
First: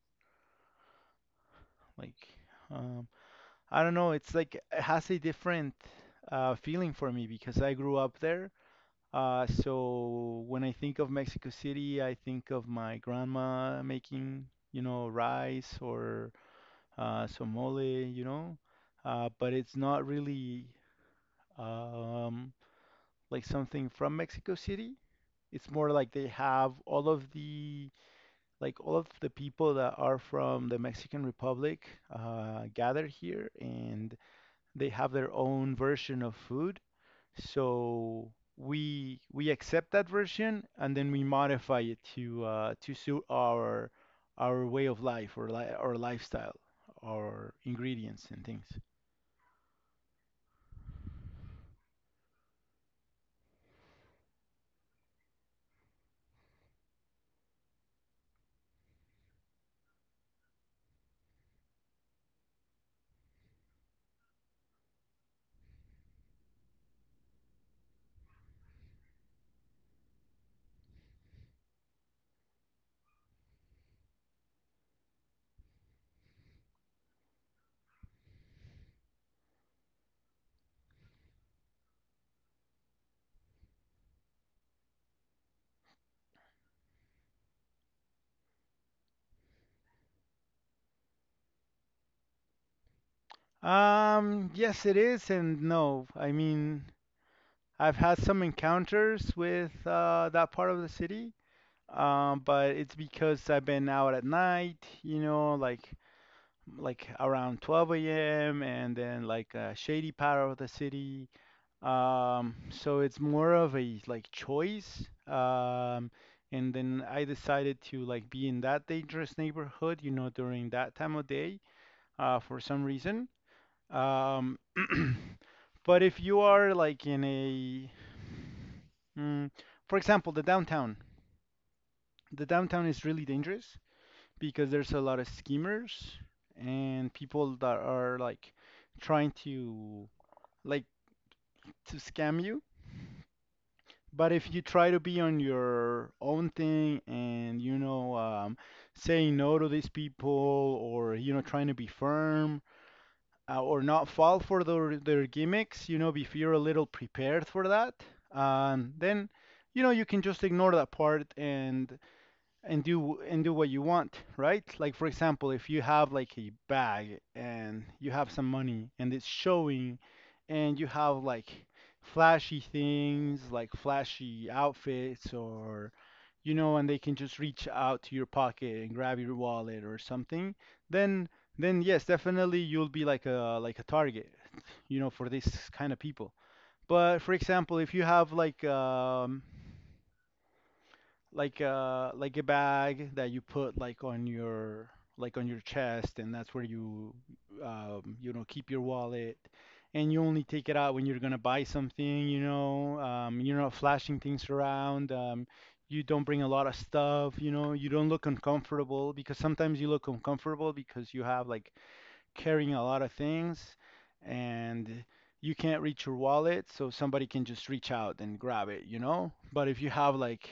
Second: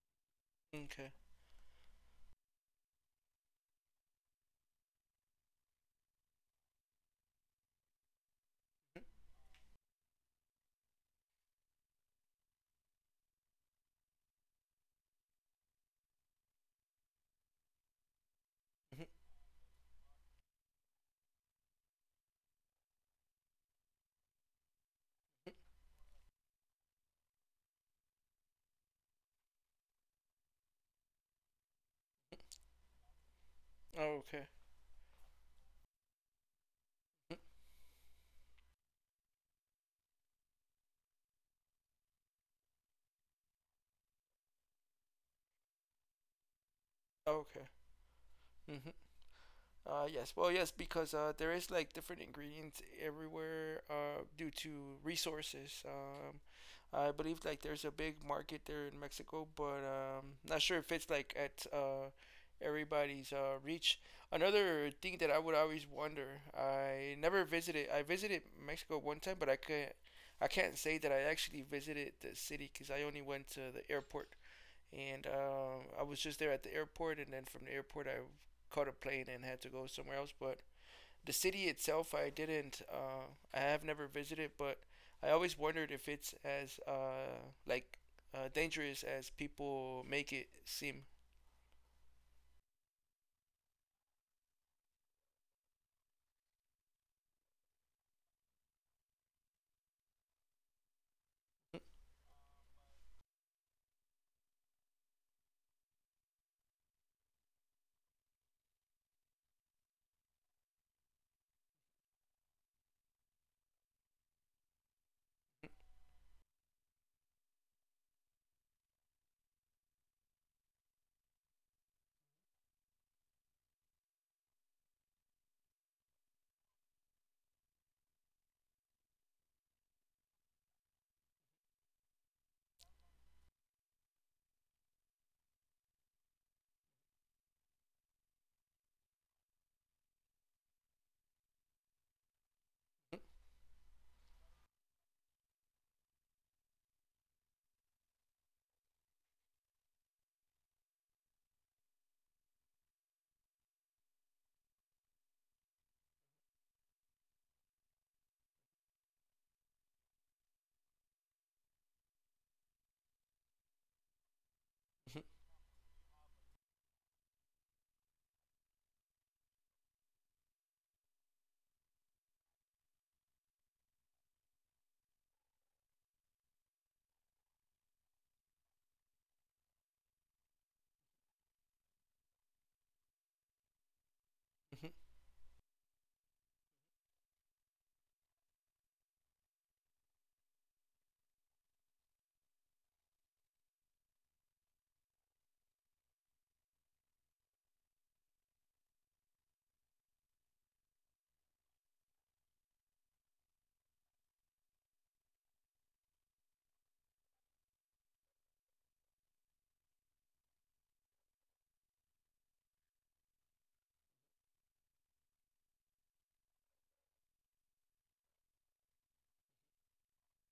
Speaker 1: Okay.
Speaker 2: Like um, I don't know, it's like it has a different feeling for me because I grew up there. So when I think of Mexico City, I think of my grandma making, you know, rice or somole, you know,
Speaker 1: Mhm.
Speaker 2: but it's not really um, like something from Mexico City. It's more like they have all of the like all of the people that are from the Mexican Republic gather here, and
Speaker 1: Okay. Mhm.
Speaker 2: they have their own version of food. So we accept that version, and then we modify it to suit our way of life or li our lifestyle, our
Speaker 1: Okay.
Speaker 2: ingredients and things.
Speaker 1: hmm Yes. Well, yes, because there is like different ingredients everywhere due to resources. I believe like there's a big market there in Mexico, but not sure if it's like at everybody's reach. Another thing that I would always wonder, I never visited. I visited Mexico one time, but I can't. I can't say that I actually visited the city because I only went to the airport, and I was just there at the airport, and then from the airport I caught a plane and had to go somewhere else. But the city itself, I didn't. I have never visited, but I always wondered if it's as like dangerous as people make it seem.
Speaker 2: Yes, it is, and no. I mean, I've had some encounters with that part of the city, but it's because I've been out at night, you know, like around 12 a.m. and then like a shady part of the city. So it's more of a like choice. And then I decided to like be in that dangerous neighborhood, you know, during that time of day, for some reason. Um, but if you are like in a, mm, for example, the downtown is really dangerous because there's a lot of schemers and people that are like trying to like to scam you. But if you try to be on your own thing and saying no to these people, or you know trying to be firm, or not fall for their gimmicks, you know, if you're a little prepared for that, then, you know, you can just ignore that part and and do what you want, right? Like for example, if you have like a bag and you have some money and it's showing, and you have like flashy things, like flashy outfits, or you know, and they can just reach out to your pocket and grab your wallet or something, then yes, definitely you'll be like a target, you know, for this kind of people. But for example, if you have like a bag that you put like on your chest, and that's where you you know keep your wallet, and you only take it out when you're gonna buy something. You know, you're not flashing things around. You don't bring a lot of stuff. You know, you don't look uncomfortable because sometimes you look uncomfortable because you have like carrying a lot of things, and you can't reach your wallet, so somebody can just reach out and grab it, you know? But if you have like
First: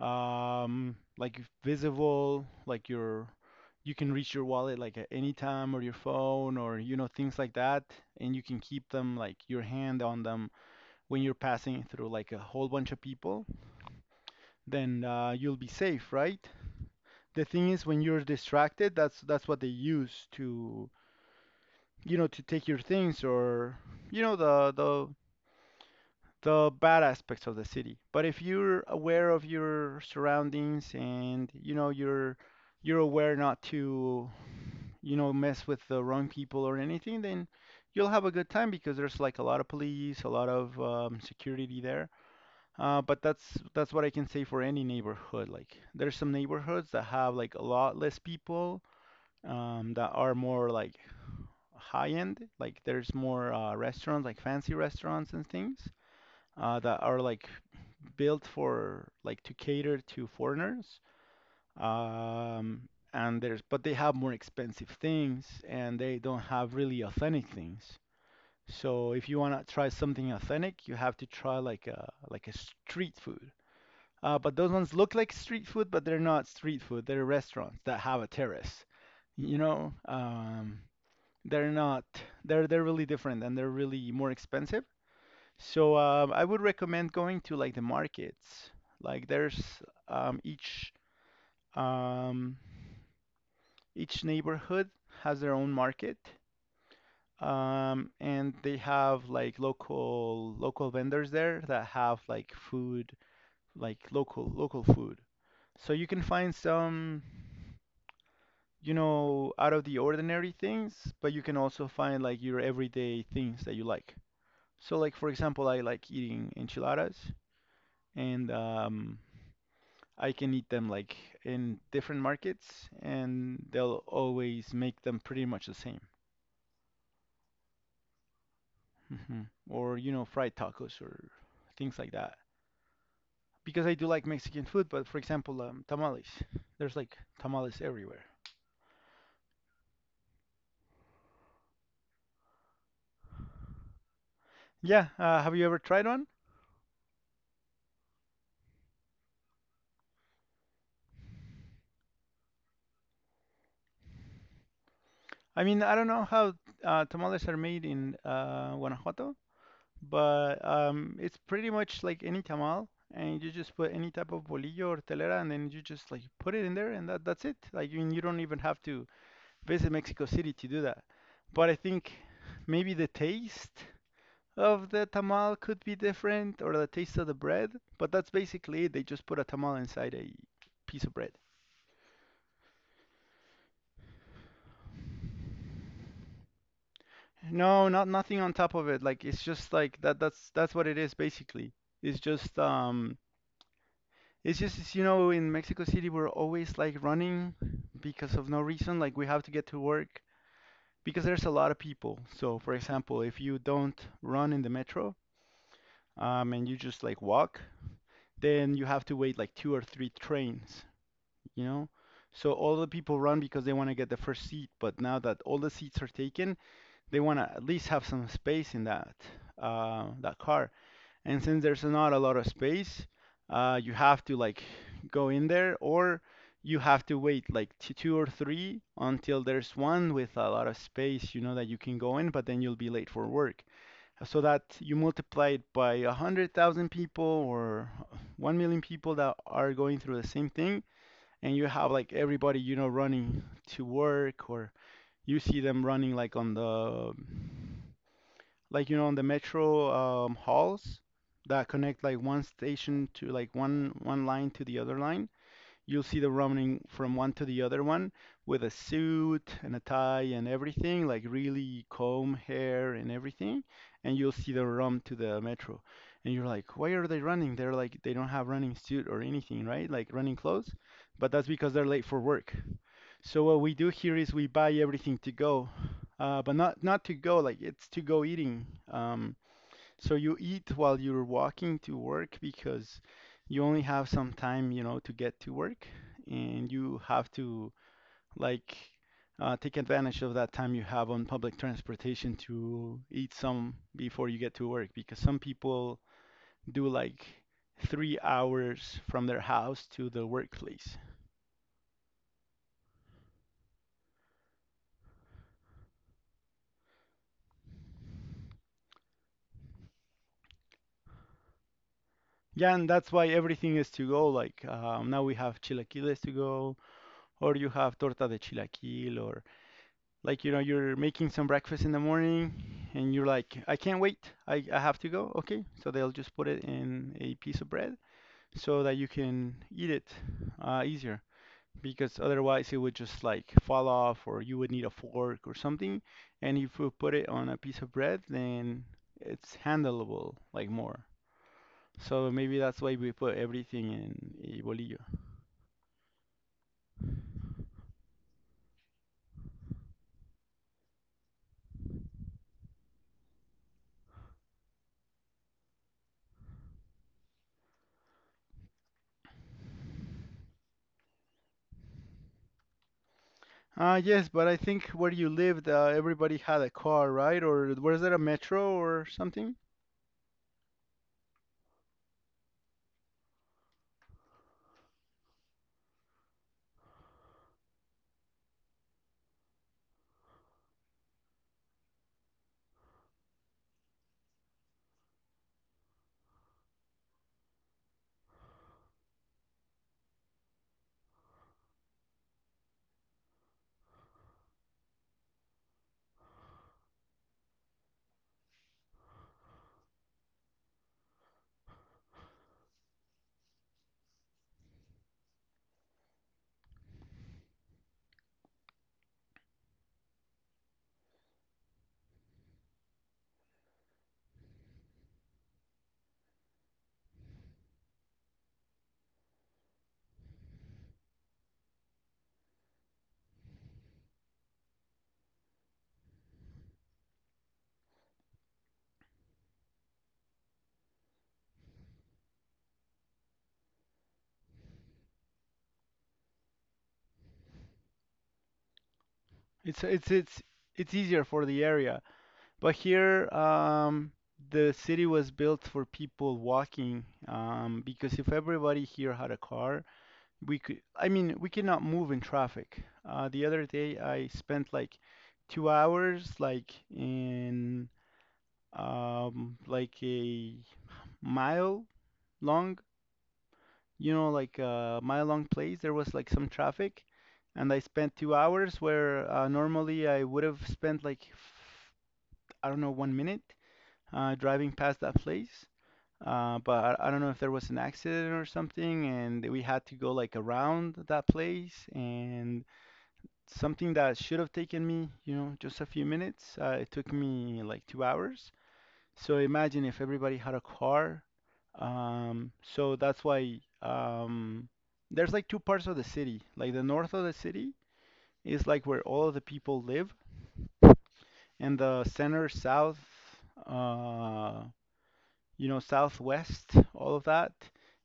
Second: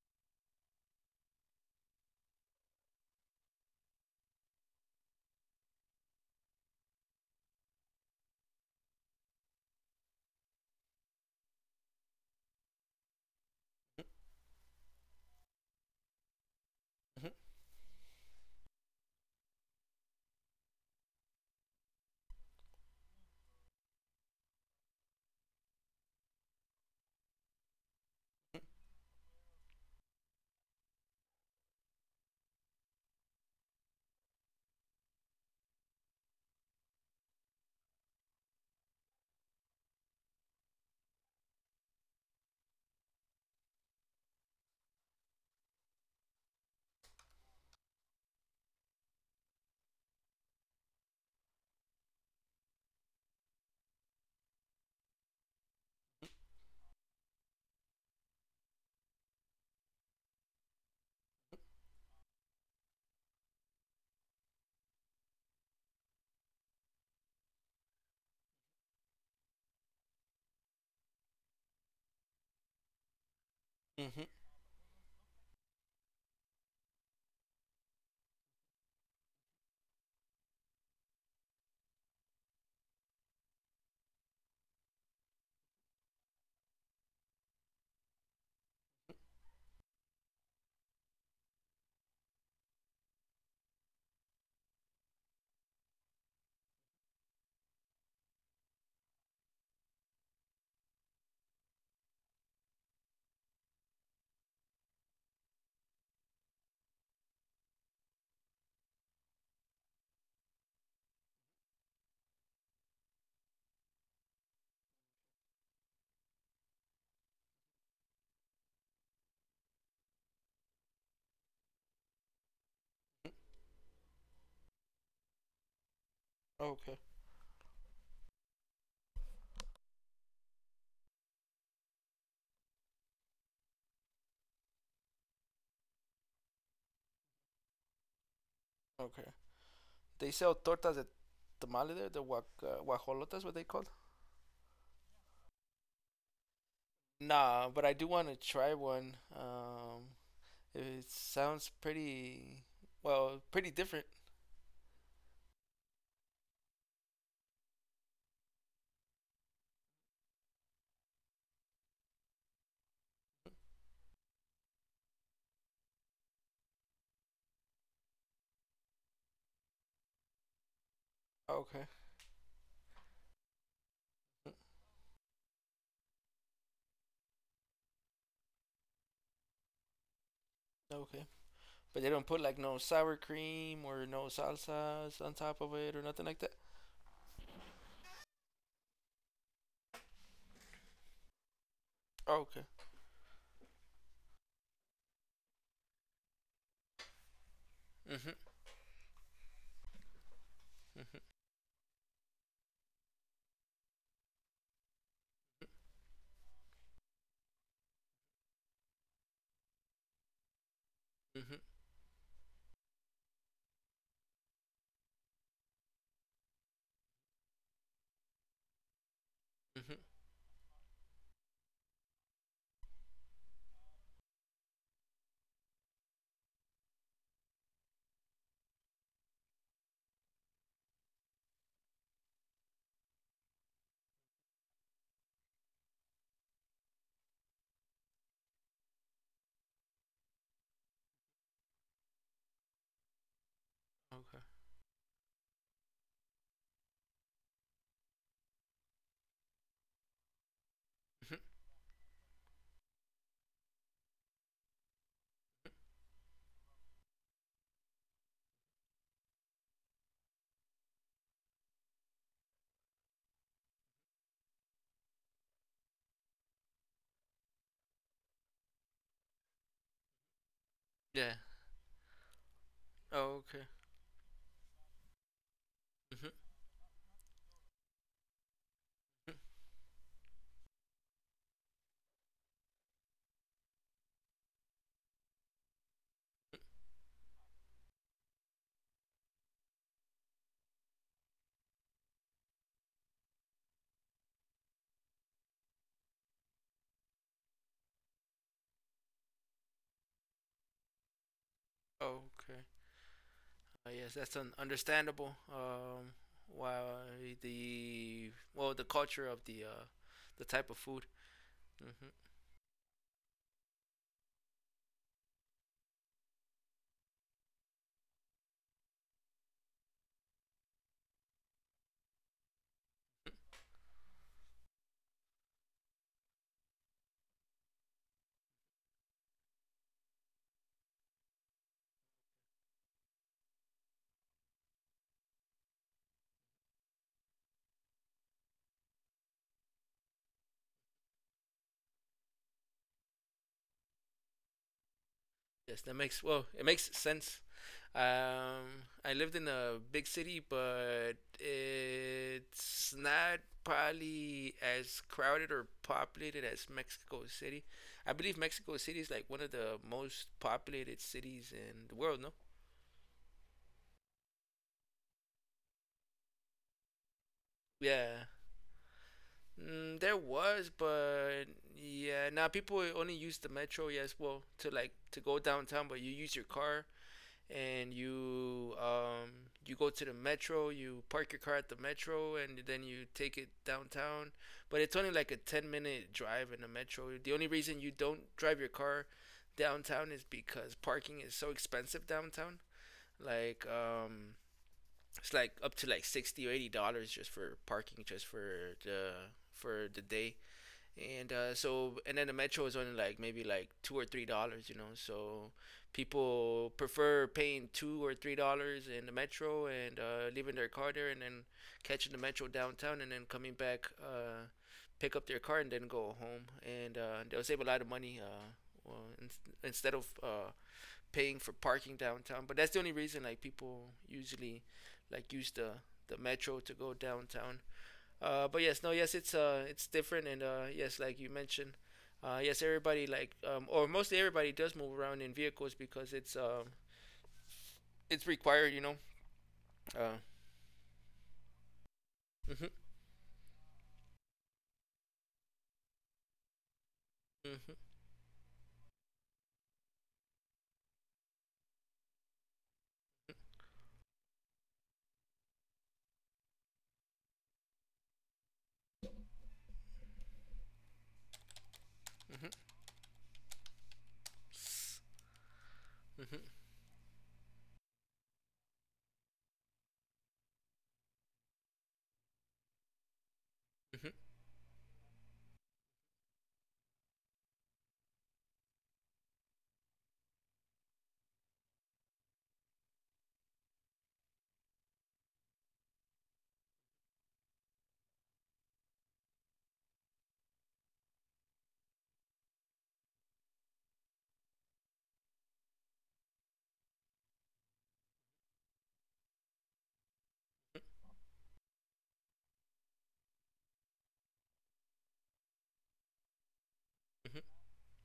Speaker 2: um, like visible, like your you can reach your wallet like at any time or your phone or you know things like that, and you can keep them like your hand on them when you're passing through like a whole bunch of people, then you'll be safe, right? The thing is when you're distracted, that's what they use to you know to take your things or you know the the bad aspects of the city. But if you're aware of your surroundings and you know you're aware not to you know mess with the wrong people or anything, then you'll have a good time because there's like a lot of police, a lot of security there. But that's what I can say for any neighborhood. Like there's some neighborhoods that have like a lot less people that are more like high end. Like there's more restaurants, like fancy restaurants and things that are like built for like to cater to foreigners. And there's but they have more expensive things and they don't have really authentic things. So if you wanna try something authentic, you have to try like a street food. But those ones look like street food, but they're not street food. They're restaurants that have a terrace. You know, they're not. They're really different and they're really more expensive. So I would recommend going to like the markets. Like there's um, each um, each neighborhood has their own market, and they have like local local vendors there that have like food, like local local food. So you can find some, you know, out of the ordinary things, but you can also find like your everyday things that you like. So like for example, I like eating enchiladas and I can eat them like in different markets, and they'll always make them pretty much the same.
Speaker 1: Okay,
Speaker 2: Hmm. Or, you know, fried tacos or things like that. Because I do like Mexican food, but for example, tamales. There's like tamales everywhere.
Speaker 1: okay. They sell tortas de tamale there, the guajolotas, what they called.
Speaker 2: Yeah, have you ever tried one?
Speaker 1: Nah, but I do want to try one. It sounds pretty different.
Speaker 2: I mean, I don't know how tamales are made in Guanajuato, but it's pretty much like any tamal, and you just put any type of bolillo or telera, and then you just like put it in there, and that's it. Like, you don't even have to based in Mexico City to do that. But I
Speaker 1: Okay,
Speaker 2: think maybe the taste of the tamal could be different or the taste of the bread. But that's basically it. They just put a tamal inside a piece of
Speaker 1: okay.
Speaker 2: bread.
Speaker 1: But they don't put like no sour cream or no salsas on top of it or nothing like that.
Speaker 2: No, not nothing on top of it. Like it's just like that that's what it is basically. It's just
Speaker 1: Okay.
Speaker 2: um it's just you know in Mexico City we're always like running
Speaker 1: Mhm.
Speaker 2: because of no reason like we have to get to work
Speaker 1: Mhm.
Speaker 2: because there's a lot of people. So for example, if you don't run in the metro and you just like walk, then you have to wait like two or three trains,
Speaker 1: Mhm.
Speaker 2: you know? So all the people run because they want to get the first seat, but now that all the seats are taken, they want to at least have some space in that
Speaker 1: Mhm.
Speaker 2: that car. And since there's not a lot of space, you have to like go in there, or you have to wait like two or three until there's one with a lot of space, you know, that you can go in, but then you'll be late for work so that you multiply it by 100,000 people or 1 million people that are going through the same thing and you have like everybody you know running to
Speaker 1: Okay.
Speaker 2: work or you see them running like on the like you know on the metro halls
Speaker 1: Mhm.
Speaker 2: that connect like one station to like one line to the other line. You'll see them running from one to the other one with a suit and a tie and everything, like really comb hair and everything. And you'll see them run to the metro. And you're like, why are they running? They're like, they don't have running suit or anything, right? Like running clothes. But
Speaker 1: Yeah.
Speaker 2: that's because they're late for work. So what
Speaker 1: Okay.
Speaker 2: we do here is we buy everything to go,
Speaker 1: Mhm.
Speaker 2: but not to go like it's to go eating. Um,
Speaker 1: mhm,
Speaker 2: so you eat while you're walking to work because you only have some time, you know, to get to work, and you have to like take advantage of that time you have on public transportation to eat some before you get to work because some people do like 3 hours from their house to the workplace.
Speaker 1: Okay. Yes, that's un- understandable. Why the, well, the culture of the type of food. Mhm.
Speaker 2: Yeah, and that's why everything is to go. Like now we have chilaquiles to go, or you have torta de chilaquil, or. Like you know you're making some breakfast in the morning and you're like I can't wait. I have to go, okay, so they'll just put it in a piece of bread so that you can eat it easier because otherwise it would just like fall off or you would need a fork or something, and if you put it on a piece of bread then it's handleable like more, so maybe that's why we put everything in a bolillo.
Speaker 1: Yes, that makes, well, it makes sense. Um, I lived in a big city, but it's not probably as crowded or populated as Mexico City. I believe Mexico City is like one of the most populated cities in the world. No,
Speaker 2: Ah, yes, but I think where you lived everybody had a car, right, or was
Speaker 1: yeah,
Speaker 2: there a metro or something?
Speaker 1: mm, there was, but yeah, now people only use the metro. Yes, well, to like to go downtown, but you use your car and you you go to the metro. You park your car at the metro, and then you take it downtown. But it's only like a 10 minute drive in the metro. The only reason you don't drive your car downtown is because parking is so expensive downtown. Like um, it's like up to like $60 or $80 just for parking, just for the day and so and then the metro is only like maybe like $2 or $3 so people prefer paying $2 or $3 in the metro and leaving their car there and then catching the metro downtown and then coming back pick up their car and then go home and they'll save a lot of money well, instead of paying for parking downtown, but that's the only reason like people usually like use the metro to go downtown. But yes, no, yes, it's different, and yes, like you mentioned, yes, everybody or mostly everybody does move around in vehicles because it's required, you know.
Speaker 2: It's it's
Speaker 1: Uh,
Speaker 2: it's it's easier for the area,
Speaker 1: mhm,
Speaker 2: but here the city was built for people walking
Speaker 1: mhm, mhm,
Speaker 2: because if everybody here had a car, we could. I mean, we cannot move in traffic. The other day, I spent like 2 hours, like in like a mile
Speaker 1: mhm,
Speaker 2: long, you know, like a mile long place. There was like
Speaker 1: mhm,
Speaker 2: some traffic, and I spent 2 hours where normally I would have spent like I don't know, 1 minute
Speaker 1: mhm,
Speaker 2: driving past that place. But I don't know if there was an accident or something, and we had to go like around that place. And something that should have taken me, you know, just a few minutes, it took me like 2 hours. So imagine if everybody had a car. So that's why there's like two parts of the city. Like the north of the city is like where all of the people live, and the center south uh, you know, Southwest, all of
Speaker 1: mhm,
Speaker 2: that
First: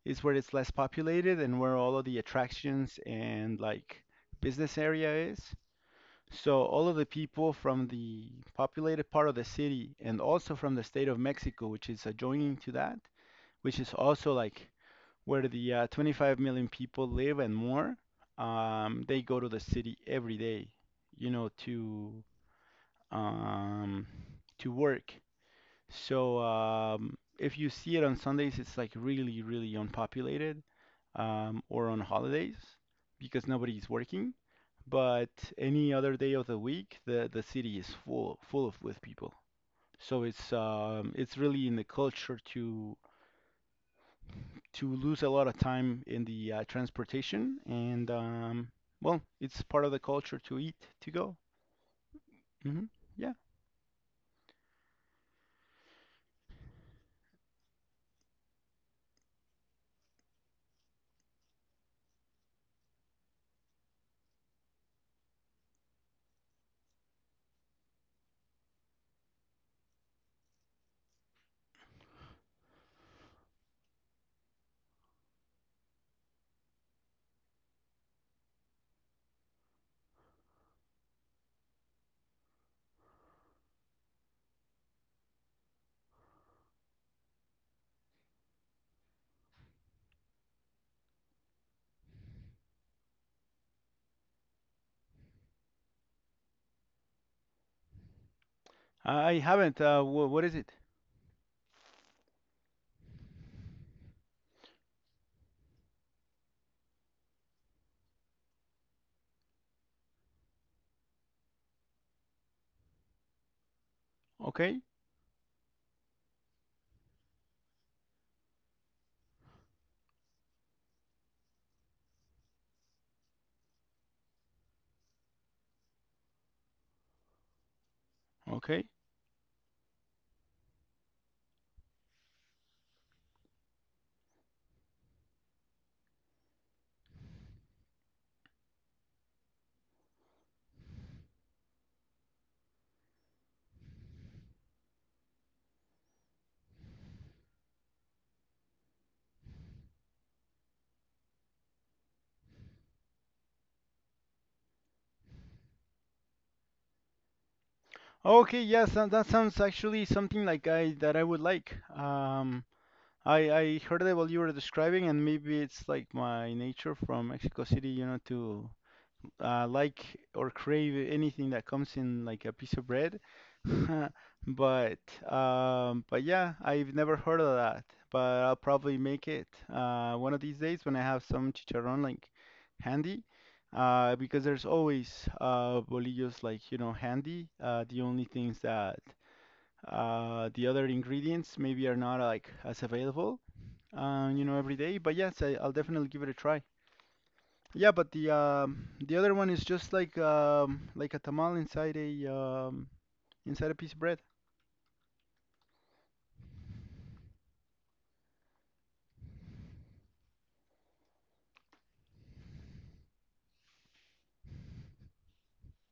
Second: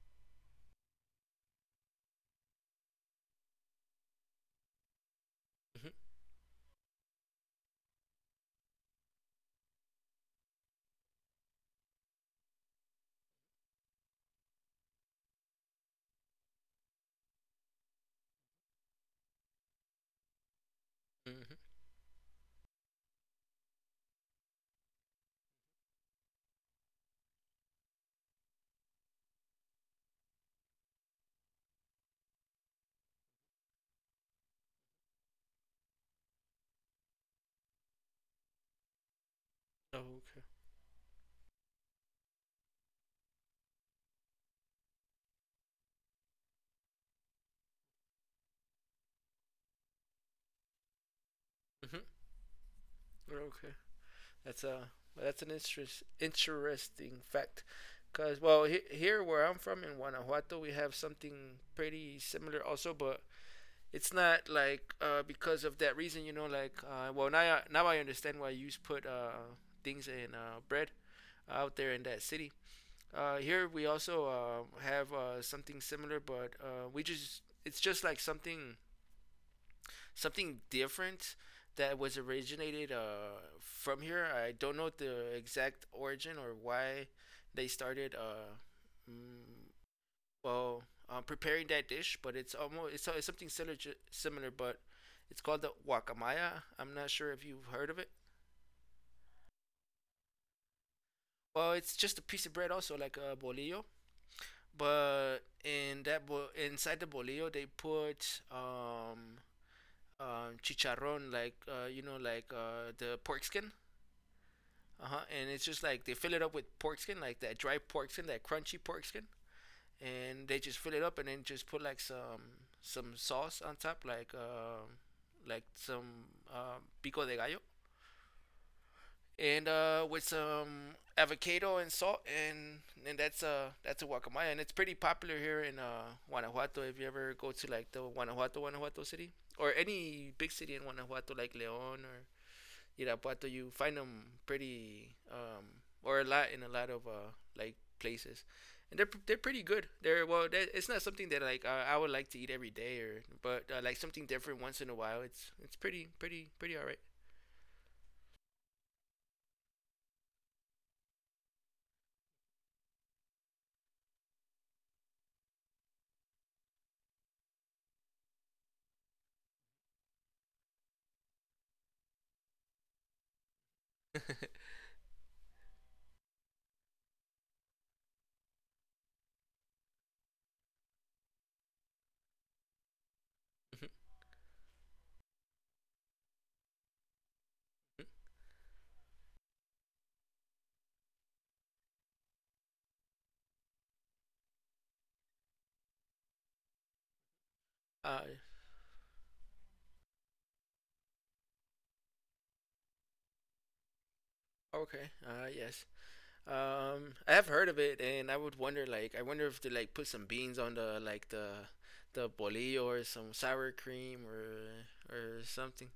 Speaker 2: is where it's less populated and where all of the attractions and like business area is.
Speaker 1: mhm.
Speaker 2: So all of the people from the populated part of the city and also from the state of Mexico, which is adjoining to that, which is also like where the 25 million people live and more, they go to the city every day, you
Speaker 1: Mhm.
Speaker 2: know, um, to work. So if you see it on Sundays, it's like really, really unpopulated or on holidays because nobody's working. But any other day of the week, the city is full full of with people.
Speaker 1: Oh,
Speaker 2: So
Speaker 1: okay.
Speaker 2: it's really in the culture to lose a lot of time in the transportation and well, it's part of the culture to eat to go.
Speaker 1: Mhm.
Speaker 2: Hmm.
Speaker 1: Oh,
Speaker 2: Yeah,
Speaker 1: okay. That's uh, that's an interesting fact, cause well, here where I'm from in Guanajuato, we have something pretty similar also, but it's not like because of that reason, you know, like well now I understand why you put things in bread out there in that city. Here we also have something similar, but we just it's just like something different that was originated from here. I don't know the exact origin or why they started mm, well preparing that dish, but it's almost it's something similar, similar, but it's called the guacamaya. I'm not sure if you've heard of it.
Speaker 2: I haven't. What is it?
Speaker 1: Well, it's just a piece of bread, also like a bolillo, but in that inside the bolillo they put chicharron, like you know, like the pork skin.
Speaker 2: Okay,
Speaker 1: Uh huh. And it's just like they fill it up with pork skin, like that dry pork skin, that crunchy pork skin, and they just fill it up and then just put like some sauce on top, like some pico de gallo,
Speaker 2: okay.
Speaker 1: and with some avocado and salt, and that's a guacamaya, and it's pretty popular here in Guanajuato. If you ever go to like the Guanajuato, Guanajuato city, or any big city in Guanajuato, like León or Irapuato, you find them pretty or a lot in a lot of like places, and they're pretty good. They're well, they It's not something that like I would like to eat every day, or but like something different once in a while. It's pretty pretty alright.
Speaker 2: Okay, yes, that, that sounds actually something like I that I would like. I heard about you were describing, and maybe it's like my nature from Mexico City, you know, to like or crave anything that comes in like a piece of bread. But but yeah, I've never heard of that. But I'll probably make it one of these days when I have some chicharrón like handy. Because there's always bolillos like you know handy. The only things that the other ingredients maybe are not like as available you know every day. But yes, I'll definitely give it a try. Yeah, but
Speaker 1: Uh,
Speaker 2: the other one is just like a tamal inside a inside a piece of bread.
Speaker 1: okay. Yes. I have heard of it, and I would wonder like I wonder if they like put some beans on the like the bolillo or some sour cream or something.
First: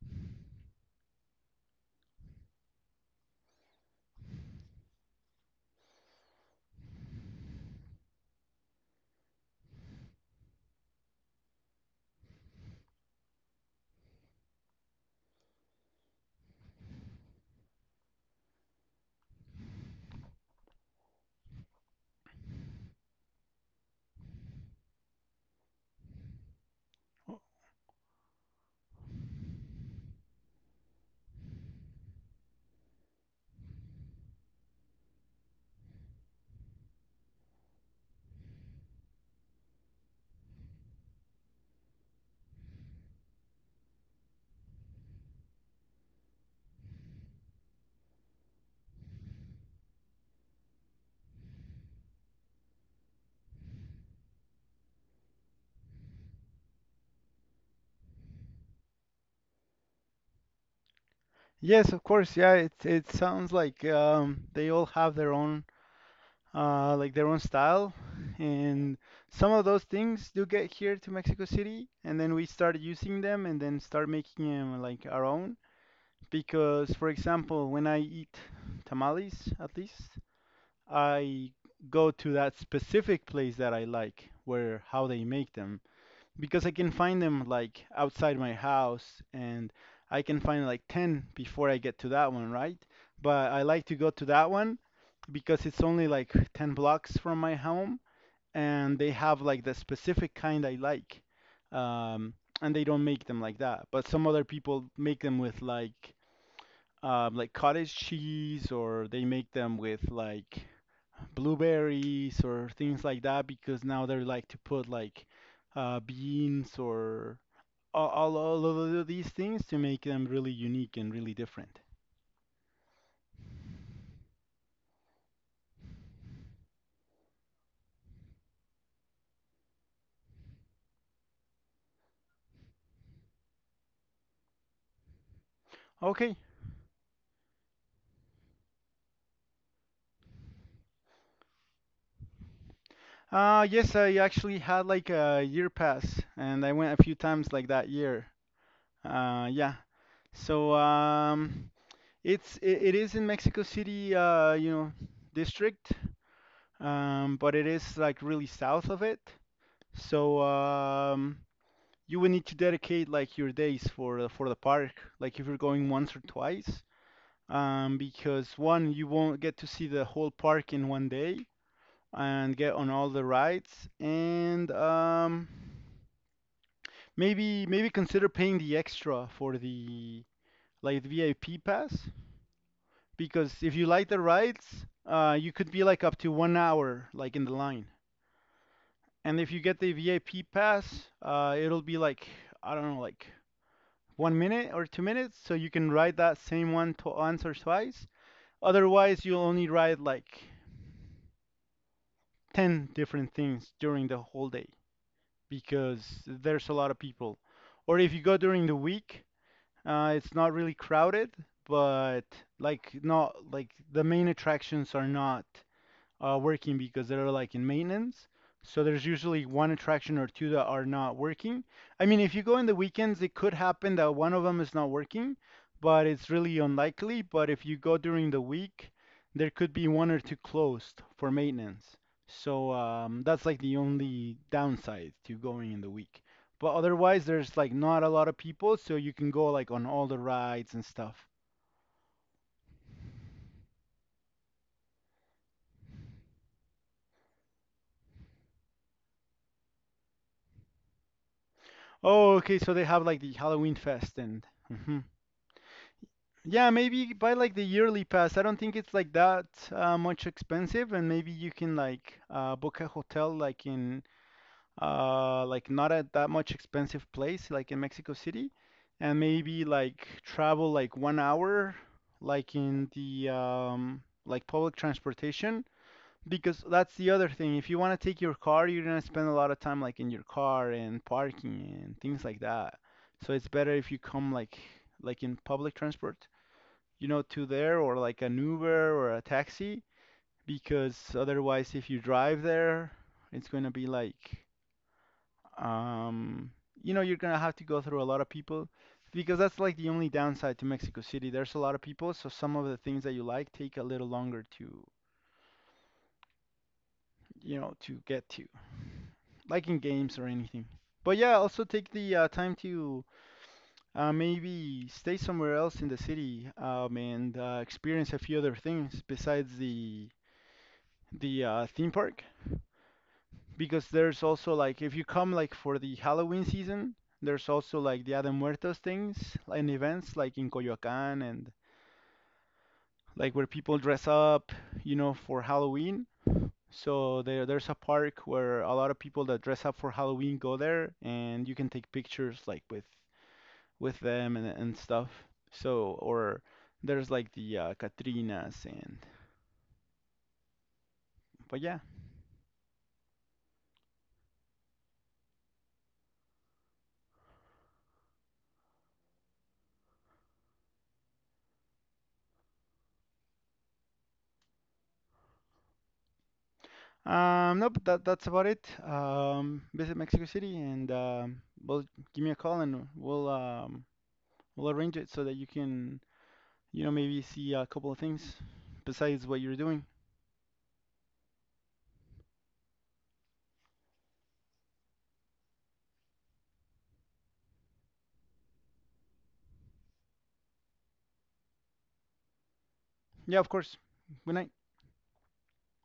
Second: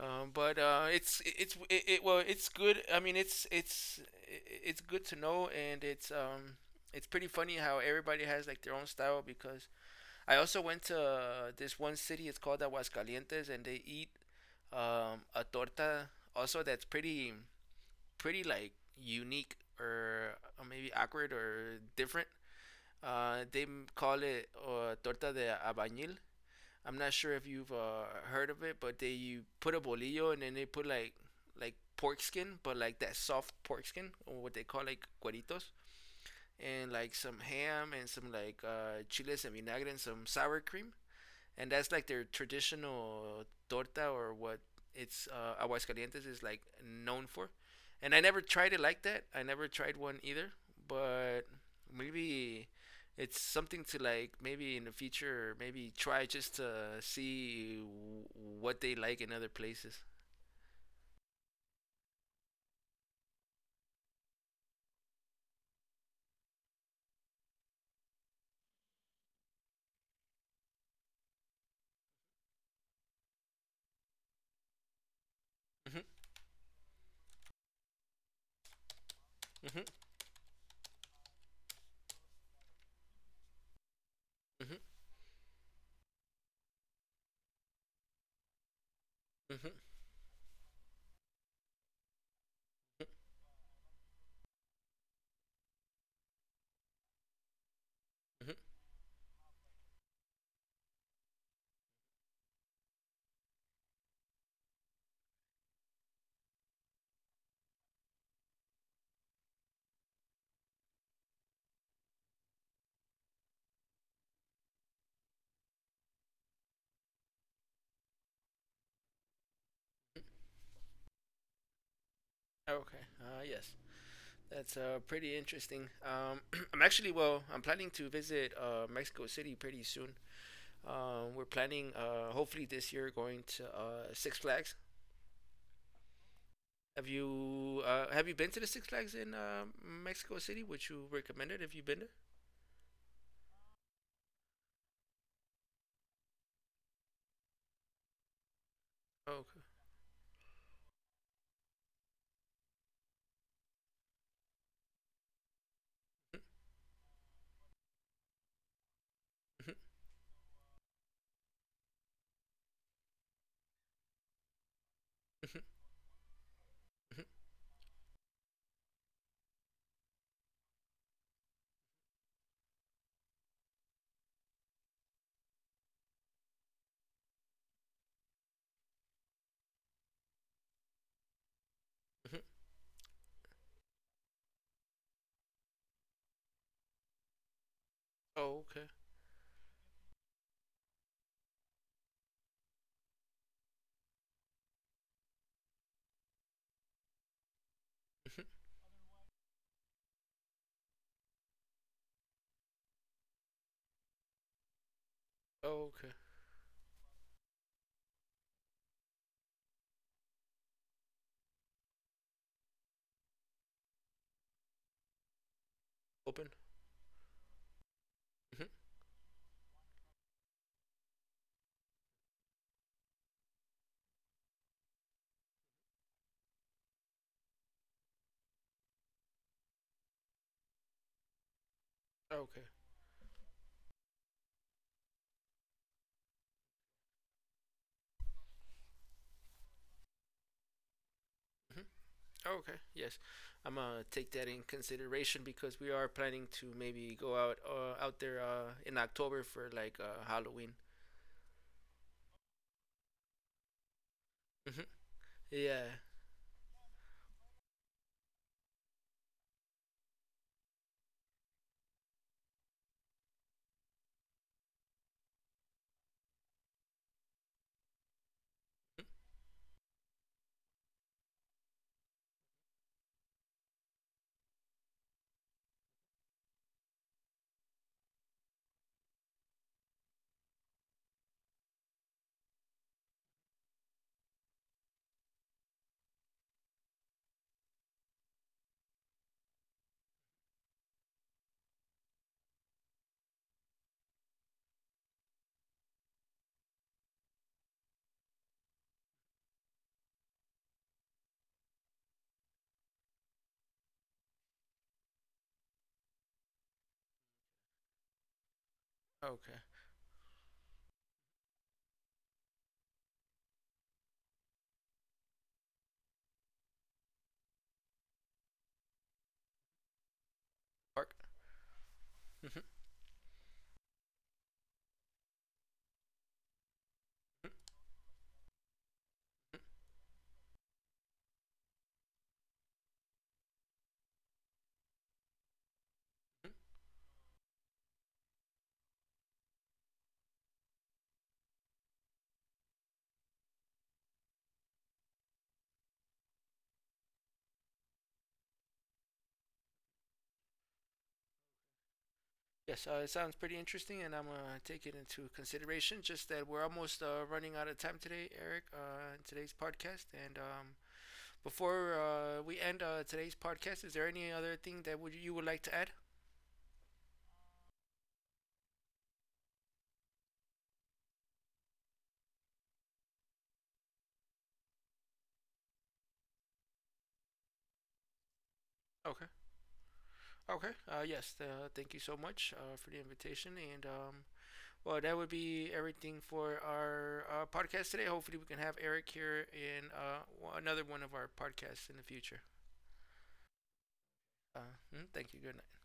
Speaker 1: But it's it well it's good. I mean it's good to know, and it's pretty funny how everybody has like their own style because I also went to this one city. It's called Aguascalientes, and they eat a torta also that's pretty pretty like unique or maybe awkward or different. They call it torta de abañil. I'm not sure
Speaker 2: Oh.
Speaker 1: if you've heard of it, but they you put a bolillo and then they put like pork skin, but like that soft pork skin or what they call like cueritos, and like some ham and some like chiles and vinagre and some sour cream, and that's like their traditional torta or what it's Aguascalientes is like known for. And I never tried it like that. I never tried one either, but maybe it's something to like maybe in the future maybe try just to see what they like in other places.
Speaker 2: Yes, of course. Yeah, it sounds like they all have their own like their own style, and some of those things do get here to Mexico City, and then we start using them and then start making them like our own.
Speaker 1: Mhm.
Speaker 2: Because, for example, when I eat tamales, at
Speaker 1: Mhm.
Speaker 2: least I go to that specific place that I like,
Speaker 1: Mhm.
Speaker 2: where how they make them, because I can find them like outside my house and
Speaker 1: Mhm.
Speaker 2: I can find like 10 before I get to that one, right?
Speaker 1: Mhm,
Speaker 2: But I like to go to that one because it's only like 10 blocks from my home
Speaker 1: mhm.
Speaker 2: and they have like the specific kind I like. Um, and they don't make them like that. But some other people make them with like cottage cheese or they make them with like blueberries or things like that because now they're like to put like beans or all of these things to make them really unique and really different.
Speaker 1: Okay. Uh, yes. That's pretty interesting. I'm actually well, I'm planning to visit Mexico City pretty soon. We're planning, hopefully this year, going to Six Flags.
Speaker 2: Okay.
Speaker 1: Have you been to the Six Flags in Mexico City? Would you recommend it? Have you been there?
Speaker 2: Yes, I actually had like a year pass, and I went a few times like that year.
Speaker 1: Oh, okay.
Speaker 2: Yeah. So it is in Mexico City, you know, district, but it is like really south of it.
Speaker 1: Mhm,
Speaker 2: So you would need to dedicate like your days for the park, like if you're
Speaker 1: mhm,
Speaker 2: going once or twice.
Speaker 1: mhm,
Speaker 2: Because one, you won't get to see the whole park in one day and get on all the rides, and maybe consider paying the extra for the like VIP pass
Speaker 1: mhm, mhm.
Speaker 2: because if you like the rides, you could be like up to 1 hour like in the line,
Speaker 1: Oh, okay.
Speaker 2: and if you get the VIP pass, it'll be like I don't know like 1 minute or 2 minutes, so you can ride that same one to once or twice.
Speaker 1: Mhm.
Speaker 2: Otherwise, you'll only ride like 10 different things during the whole day
Speaker 1: Oh, okay.
Speaker 2: because there's a lot of people. Or if you go during the week, it's not really crowded, but like not like the main attractions are not
Speaker 1: Open.
Speaker 2: working because they're like in maintenance.
Speaker 1: Mhm.
Speaker 2: So there's usually one attraction or two that are not working. I mean, if you go in the weekends, it could happen that one of them is not working, but it's really unlikely. But if you go during the week, there could be one or two closed for maintenance.
Speaker 1: Oh, okay.
Speaker 2: So that's like the only downside to going in the week. But otherwise, there's like not a lot of people, so you can go like on all the rides and stuff.
Speaker 1: Mhm. Oh, okay. Yes, I'm gonna take that in consideration because we are planning to maybe go out out there in October for like Halloween.
Speaker 2: Oh, okay, so they have like the Halloween fest and.
Speaker 1: Mhm.
Speaker 2: Hmm
Speaker 1: Yeah.
Speaker 2: Yeah, maybe buy like the yearly pass. I don't think it's like that much expensive, and maybe you can like book a hotel like in like not at that much expensive place, like in Mexico City, and maybe like travel like 1 hour, like in the like public transportation. Because that's the other thing. If you want to take your car, you're gonna spend a lot of time like in your car and parking and things like that. So it's better if you come like in public transport, you know, to there or like an Uber or a taxi, because otherwise if you drive there, it's going to be like um you know, you're going to have to go through a lot of people because that's like the only downside to Mexico City. There's a lot of people, so some of the things that you like take a little longer to, you know, to get to,
Speaker 1: Okay.
Speaker 2: like in games or anything. But yeah, also take the time to maybe stay somewhere else in the city and experience a few other things besides the
Speaker 1: Park.
Speaker 2: theme park,
Speaker 1: Mhm,
Speaker 2: because there's also like if you come like for the Halloween season, there's
Speaker 1: mhm, mhm,
Speaker 2: also like Dia de Muertos things
Speaker 1: mhm.
Speaker 2: and events like in Coyoacan and like where people dress up, you know, for Halloween. So there's a park where a lot of people that dress up for Halloween go there and you can take pictures like with them and stuff. So or there's like the Katrinas and but yeah,
Speaker 1: Yes, it sounds pretty interesting, and I'm gonna take it into consideration. Just that we're almost running out of time today, Eric. In today's podcast, and before we end today's podcast, is there any other thing that would you would like to add?
Speaker 2: Nope, that's about it. Visit Mexico City, and well, give me a call, and we'll arrange it so that you can, you know, maybe see a couple of things
Speaker 1: Okay.
Speaker 2: besides what you're doing.
Speaker 1: Okay. Yes. Thank you so much for the invitation, and well, that would be everything for our podcast today. Hopefully, we can have Eric here in another one of our podcasts in the future.
Speaker 2: Yeah, of course. Good night.
Speaker 1: Uh, thank you. Good night.